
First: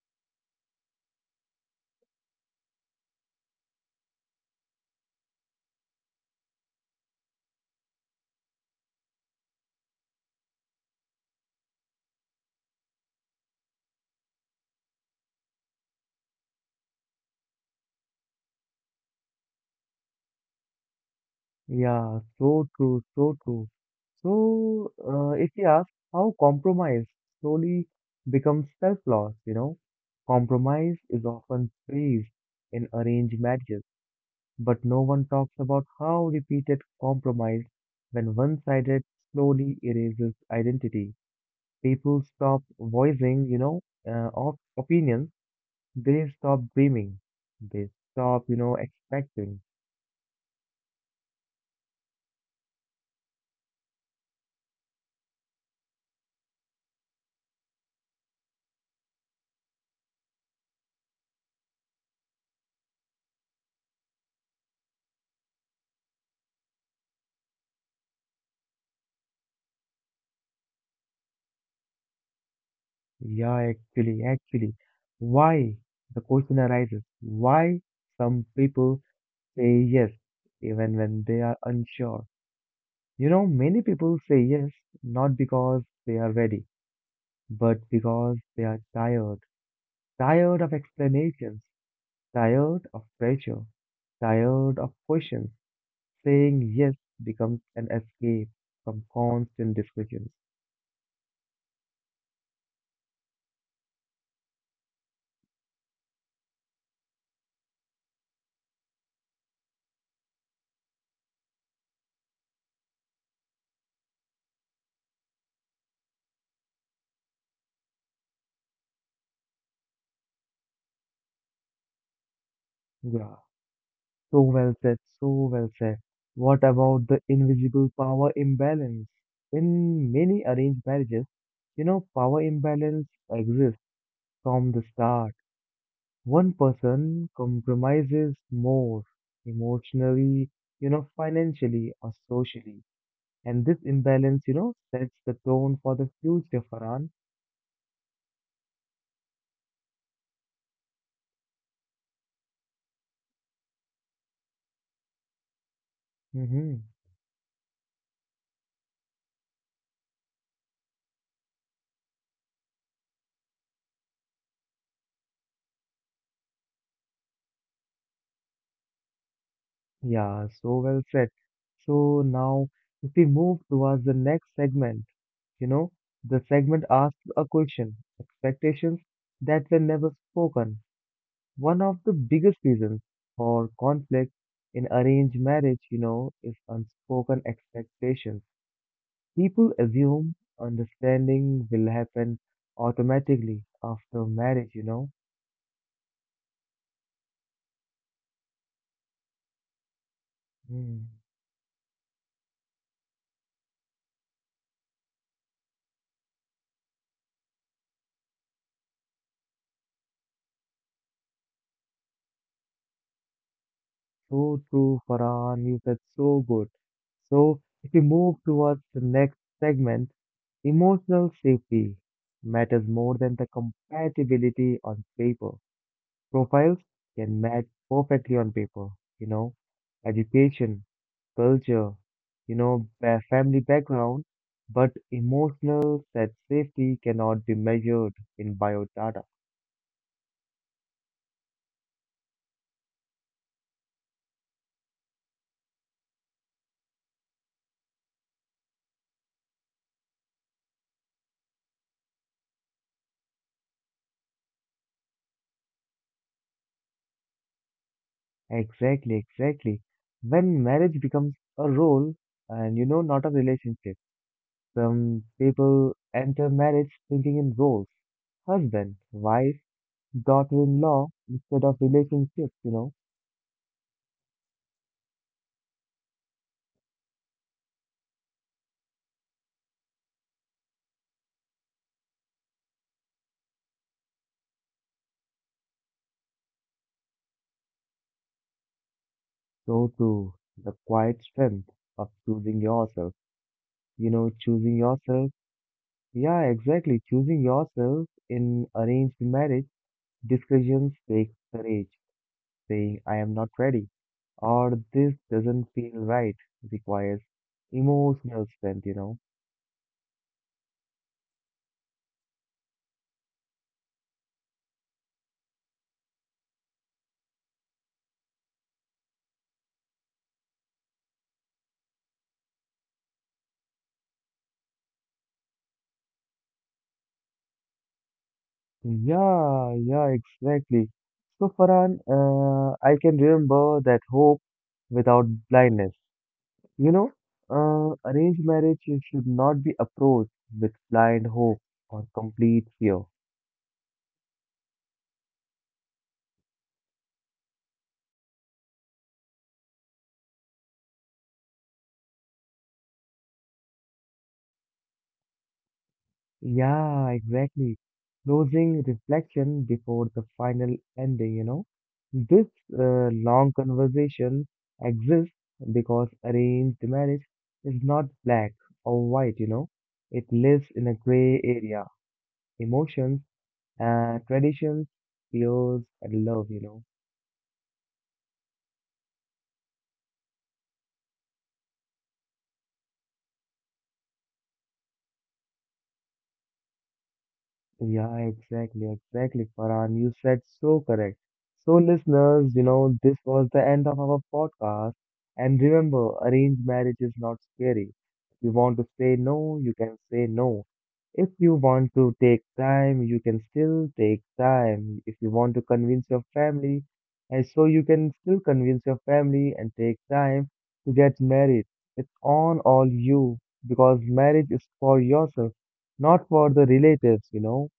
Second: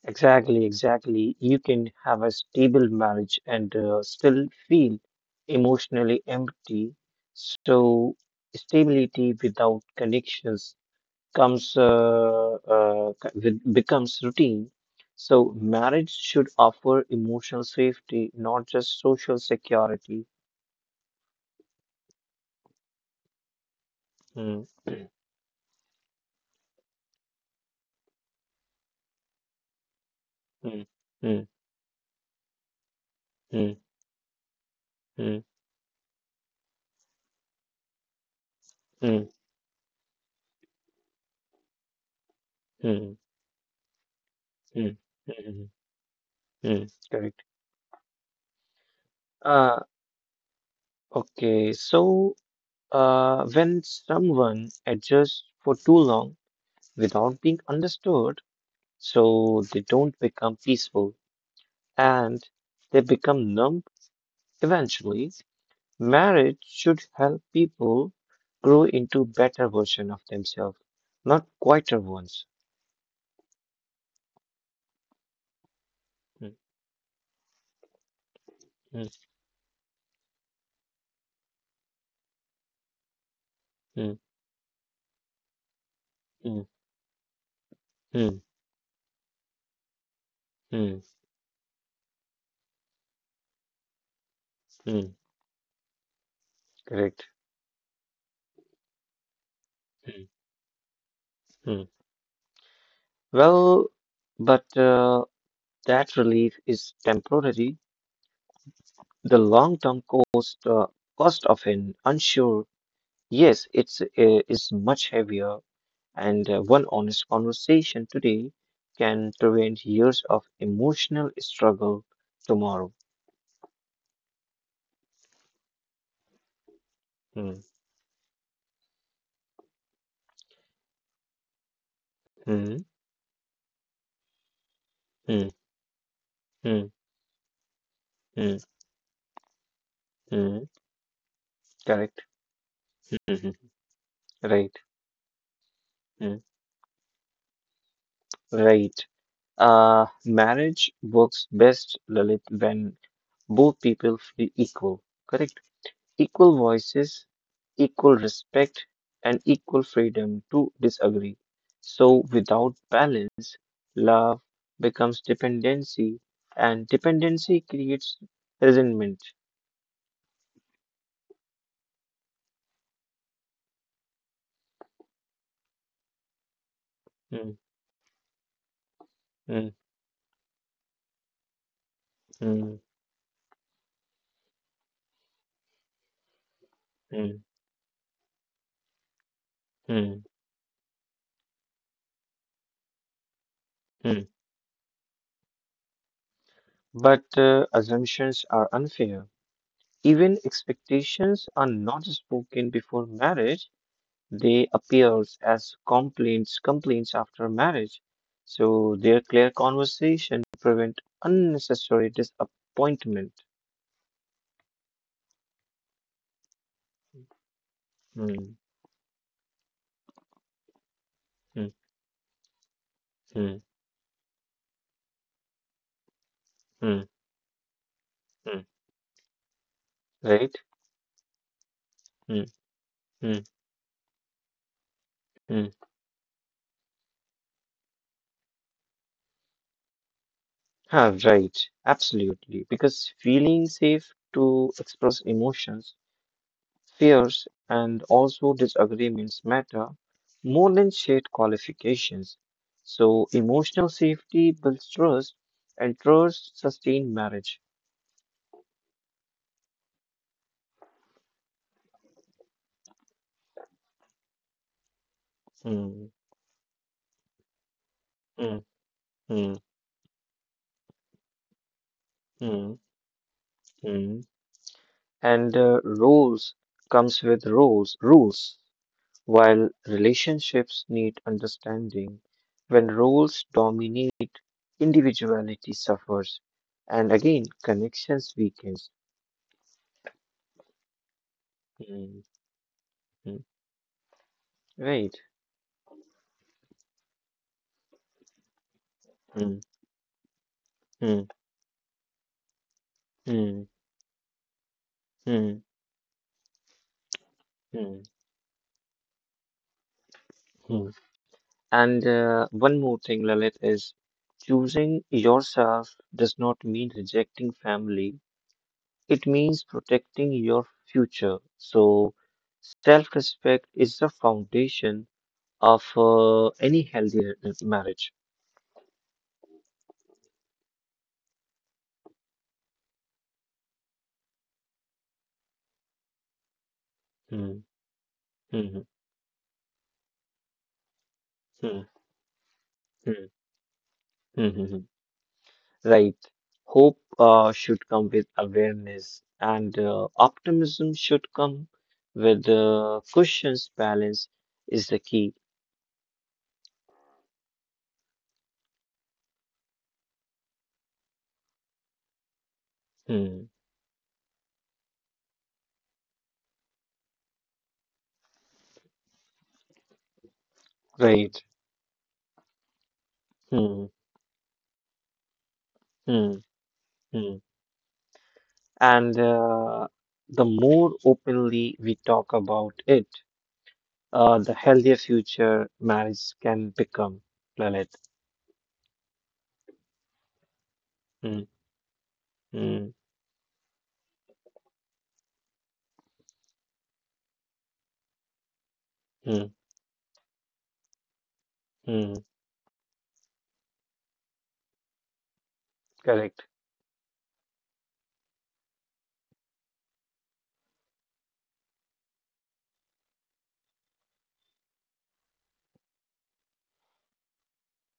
Speaker 2: Exactly, exactly. You can have a stable marriage and still feel emotionally empty. So, stability without connections comes uh, becomes routine. So, marriage should offer emotional safety, not just social security.
Speaker 1: Yeah, so true, so true.
Speaker 2: Mm,
Speaker 1: So,
Speaker 2: mm,
Speaker 1: if you ask how compromise slowly becomes self-loss,
Speaker 2: mm,
Speaker 1: compromise is
Speaker 2: mm,
Speaker 1: often praised in arranged
Speaker 2: mm,
Speaker 1: marriages, but no one
Speaker 2: mm,
Speaker 1: talks about how repeated compromise, when one-sided,
Speaker 2: mm,
Speaker 1: slowly erases identity. People stop
Speaker 2: mm,
Speaker 1: voicing,
Speaker 2: mm,
Speaker 1: opinions.
Speaker 2: mm,
Speaker 1: They stop
Speaker 2: mm,
Speaker 1: dreaming.
Speaker 2: correct.
Speaker 1: They stop, expecting.
Speaker 2: Uh, okay. So. When someone adjusts for too long without being understood, so they don't become peaceful and they become numb eventually, marriage should help people grow into better version of themselves, not quieter ones.
Speaker 1: Yeah, actually, actually. Why? The
Speaker 2: Mm,
Speaker 1: question arises. Why some people
Speaker 2: mm,
Speaker 1: say yes even when they are unsure? You know, many people
Speaker 2: mm,
Speaker 1: say yes not because they are
Speaker 2: mm,
Speaker 1: ready, but because
Speaker 2: mm,
Speaker 1: they are tired. Tired of
Speaker 2: mm,
Speaker 1: explanations, tired of pressure, tired of
Speaker 2: mm.
Speaker 1: questions. Saying yes
Speaker 2: Correct.
Speaker 1: becomes an escape from constant
Speaker 2: Mm,
Speaker 1: discussions.
Speaker 2: mm. Well, but that relief is temporary. The long-term cost of an unsure yes, it's is much heavier, and one honest conversation today can prevent years of emotional struggle tomorrow.
Speaker 1: Yeah. So well said, so well said. What about the
Speaker 2: Hmm.
Speaker 1: invisible power imbalance? In many arranged marriages, power
Speaker 2: Hmm.
Speaker 1: imbalance exists from the start.
Speaker 2: Hmm.
Speaker 1: One
Speaker 2: Hmm.
Speaker 1: person compromises
Speaker 2: Hmm.
Speaker 1: more emotionally,
Speaker 2: Hmm.
Speaker 1: financially or
Speaker 2: Correct.
Speaker 1: socially.
Speaker 2: Hmm.
Speaker 1: And this imbalance,
Speaker 2: Right.
Speaker 1: sets the tone for the
Speaker 2: Hmm.
Speaker 1: future, Farhan.
Speaker 2: Right. Marriage works best, Lalit, when both people feel equal. Correct. Equal
Speaker 1: Hmm.
Speaker 2: voices, equal respect, and equal freedom to disagree. So, without balance, love becomes dependency, and dependency creates resentment.
Speaker 1: Yeah, so well said. So now, if we move towards the next segment, You know, the segment asks a
Speaker 2: Hmm,
Speaker 1: question, expectations
Speaker 2: hmm,
Speaker 1: that were never spoken. One of the biggest
Speaker 2: hmm,
Speaker 1: reasons for conflict in arranged marriage, is
Speaker 2: hmm,
Speaker 1: unspoken expectations. People
Speaker 2: hmm,
Speaker 1: assume understanding will happen automatically
Speaker 2: hmm.
Speaker 1: after marriage,
Speaker 2: But assumptions are unfair. Even
Speaker 1: Hmm.
Speaker 2: expectations are not spoken before marriage. They appears as complaints after marriage. So their clear conversation prevent unnecessary disappointment.
Speaker 1: So true, Farhan. You said so good. So, if we move
Speaker 2: Hmm,
Speaker 1: towards the next segment, emotional
Speaker 2: hmm,
Speaker 1: safety matters more than the
Speaker 2: hmm,
Speaker 1: compatibility on paper. Profiles
Speaker 2: hmm,
Speaker 1: can match perfectly on
Speaker 2: hmm.
Speaker 1: paper, you know,
Speaker 2: Right?
Speaker 1: education, culture,
Speaker 2: Hmm, hmm,
Speaker 1: family background, but
Speaker 2: hmm.
Speaker 1: emotional set safety cannot be measured in biodata.
Speaker 2: Ah, right. Absolutely. Because feeling safe to express emotions, fears, and also disagreements matter more than shared qualifications. So emotional safety builds trust and trust sustain marriage.
Speaker 1: Exactly, exactly. When marriage becomes a role and not a relationship, some people
Speaker 2: Mm,
Speaker 1: enter marriage thinking in roles:
Speaker 2: mm, mm,
Speaker 1: husband,
Speaker 2: mm,
Speaker 1: wife, daughter in law instead of relationships,
Speaker 2: mm. mm. And roles comes with roles, rules, while relationships need understanding. When roles dominate, individuality suffers, and again, connections weakens.
Speaker 1: So too, the quiet strength of
Speaker 2: Mm,
Speaker 1: choosing yourself,
Speaker 2: mm,
Speaker 1: choosing
Speaker 2: right.
Speaker 1: yourself. Yeah, exactly. Choosing yourself in arranged
Speaker 2: Mm,
Speaker 1: marriage decisions
Speaker 2: mm,
Speaker 1: take courage. Saying I am not
Speaker 2: mm,
Speaker 1: ready or this
Speaker 2: mm,
Speaker 1: doesn't feel right requires
Speaker 2: mm,
Speaker 1: emotional strength,
Speaker 2: mm. And one more thing, Lalit, is choosing yourself does not mean rejecting family. It means protecting your future. So, self respect is the foundation of any marriage.
Speaker 1: Yeah, yeah, exactly. So, Farhan, I can remember that hope without blindness. You know,
Speaker 2: Hmm,
Speaker 1: arranged
Speaker 2: hmm,
Speaker 1: marriage should not be approached with blind hope
Speaker 2: hmm,
Speaker 1: or complete
Speaker 2: hmm,
Speaker 1: fear.
Speaker 2: hmm, hmm, hmm. hmm. Right. Hope should come with awareness, and optimism should come with caution's balance is the key.
Speaker 1: Yeah, exactly. Closing reflection before the final ending, This
Speaker 2: Hmm,
Speaker 1: long conversation exists because arranged marriage is not black or white, It lives in a
Speaker 2: right.
Speaker 1: gray area, emotions
Speaker 2: Hmm,
Speaker 1: and traditions, fears
Speaker 2: hmm,
Speaker 1: and love,
Speaker 2: hmm. And the more openly we talk about it, the healthier future marriage can become, Lalit.
Speaker 1: Yeah, exactly, exactly, Farhan. You said so correct.
Speaker 2: Mm,
Speaker 1: So, listeners,
Speaker 2: mm,
Speaker 1: this was the end of our podcast. And remember, arranged marriage is not scary. If you want to say
Speaker 2: mm,
Speaker 1: no, you can say no. If you want
Speaker 2: mm.
Speaker 1: to take time, you can still take time. If you want to convince your
Speaker 2: Correct.
Speaker 1: family, and so you can still convince your family and take time to get married. It's on all you because marriage is for yourself, not for the relatives,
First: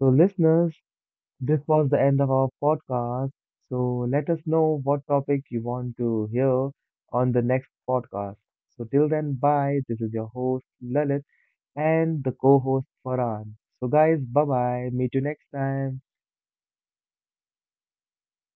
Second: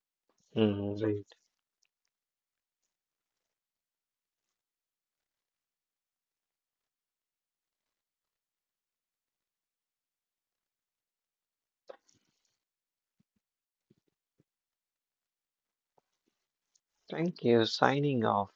Speaker 1: So, listeners,
Speaker 2: Mm, right.
Speaker 1: this was the end of our podcast. So, let us know what topic you want to hear on the next podcast. So, till then, bye. This is your host, Lalit, and the co host, Farhan. So, guys, bye bye. Meet you next time.
Speaker 2: Thank you. Signing off.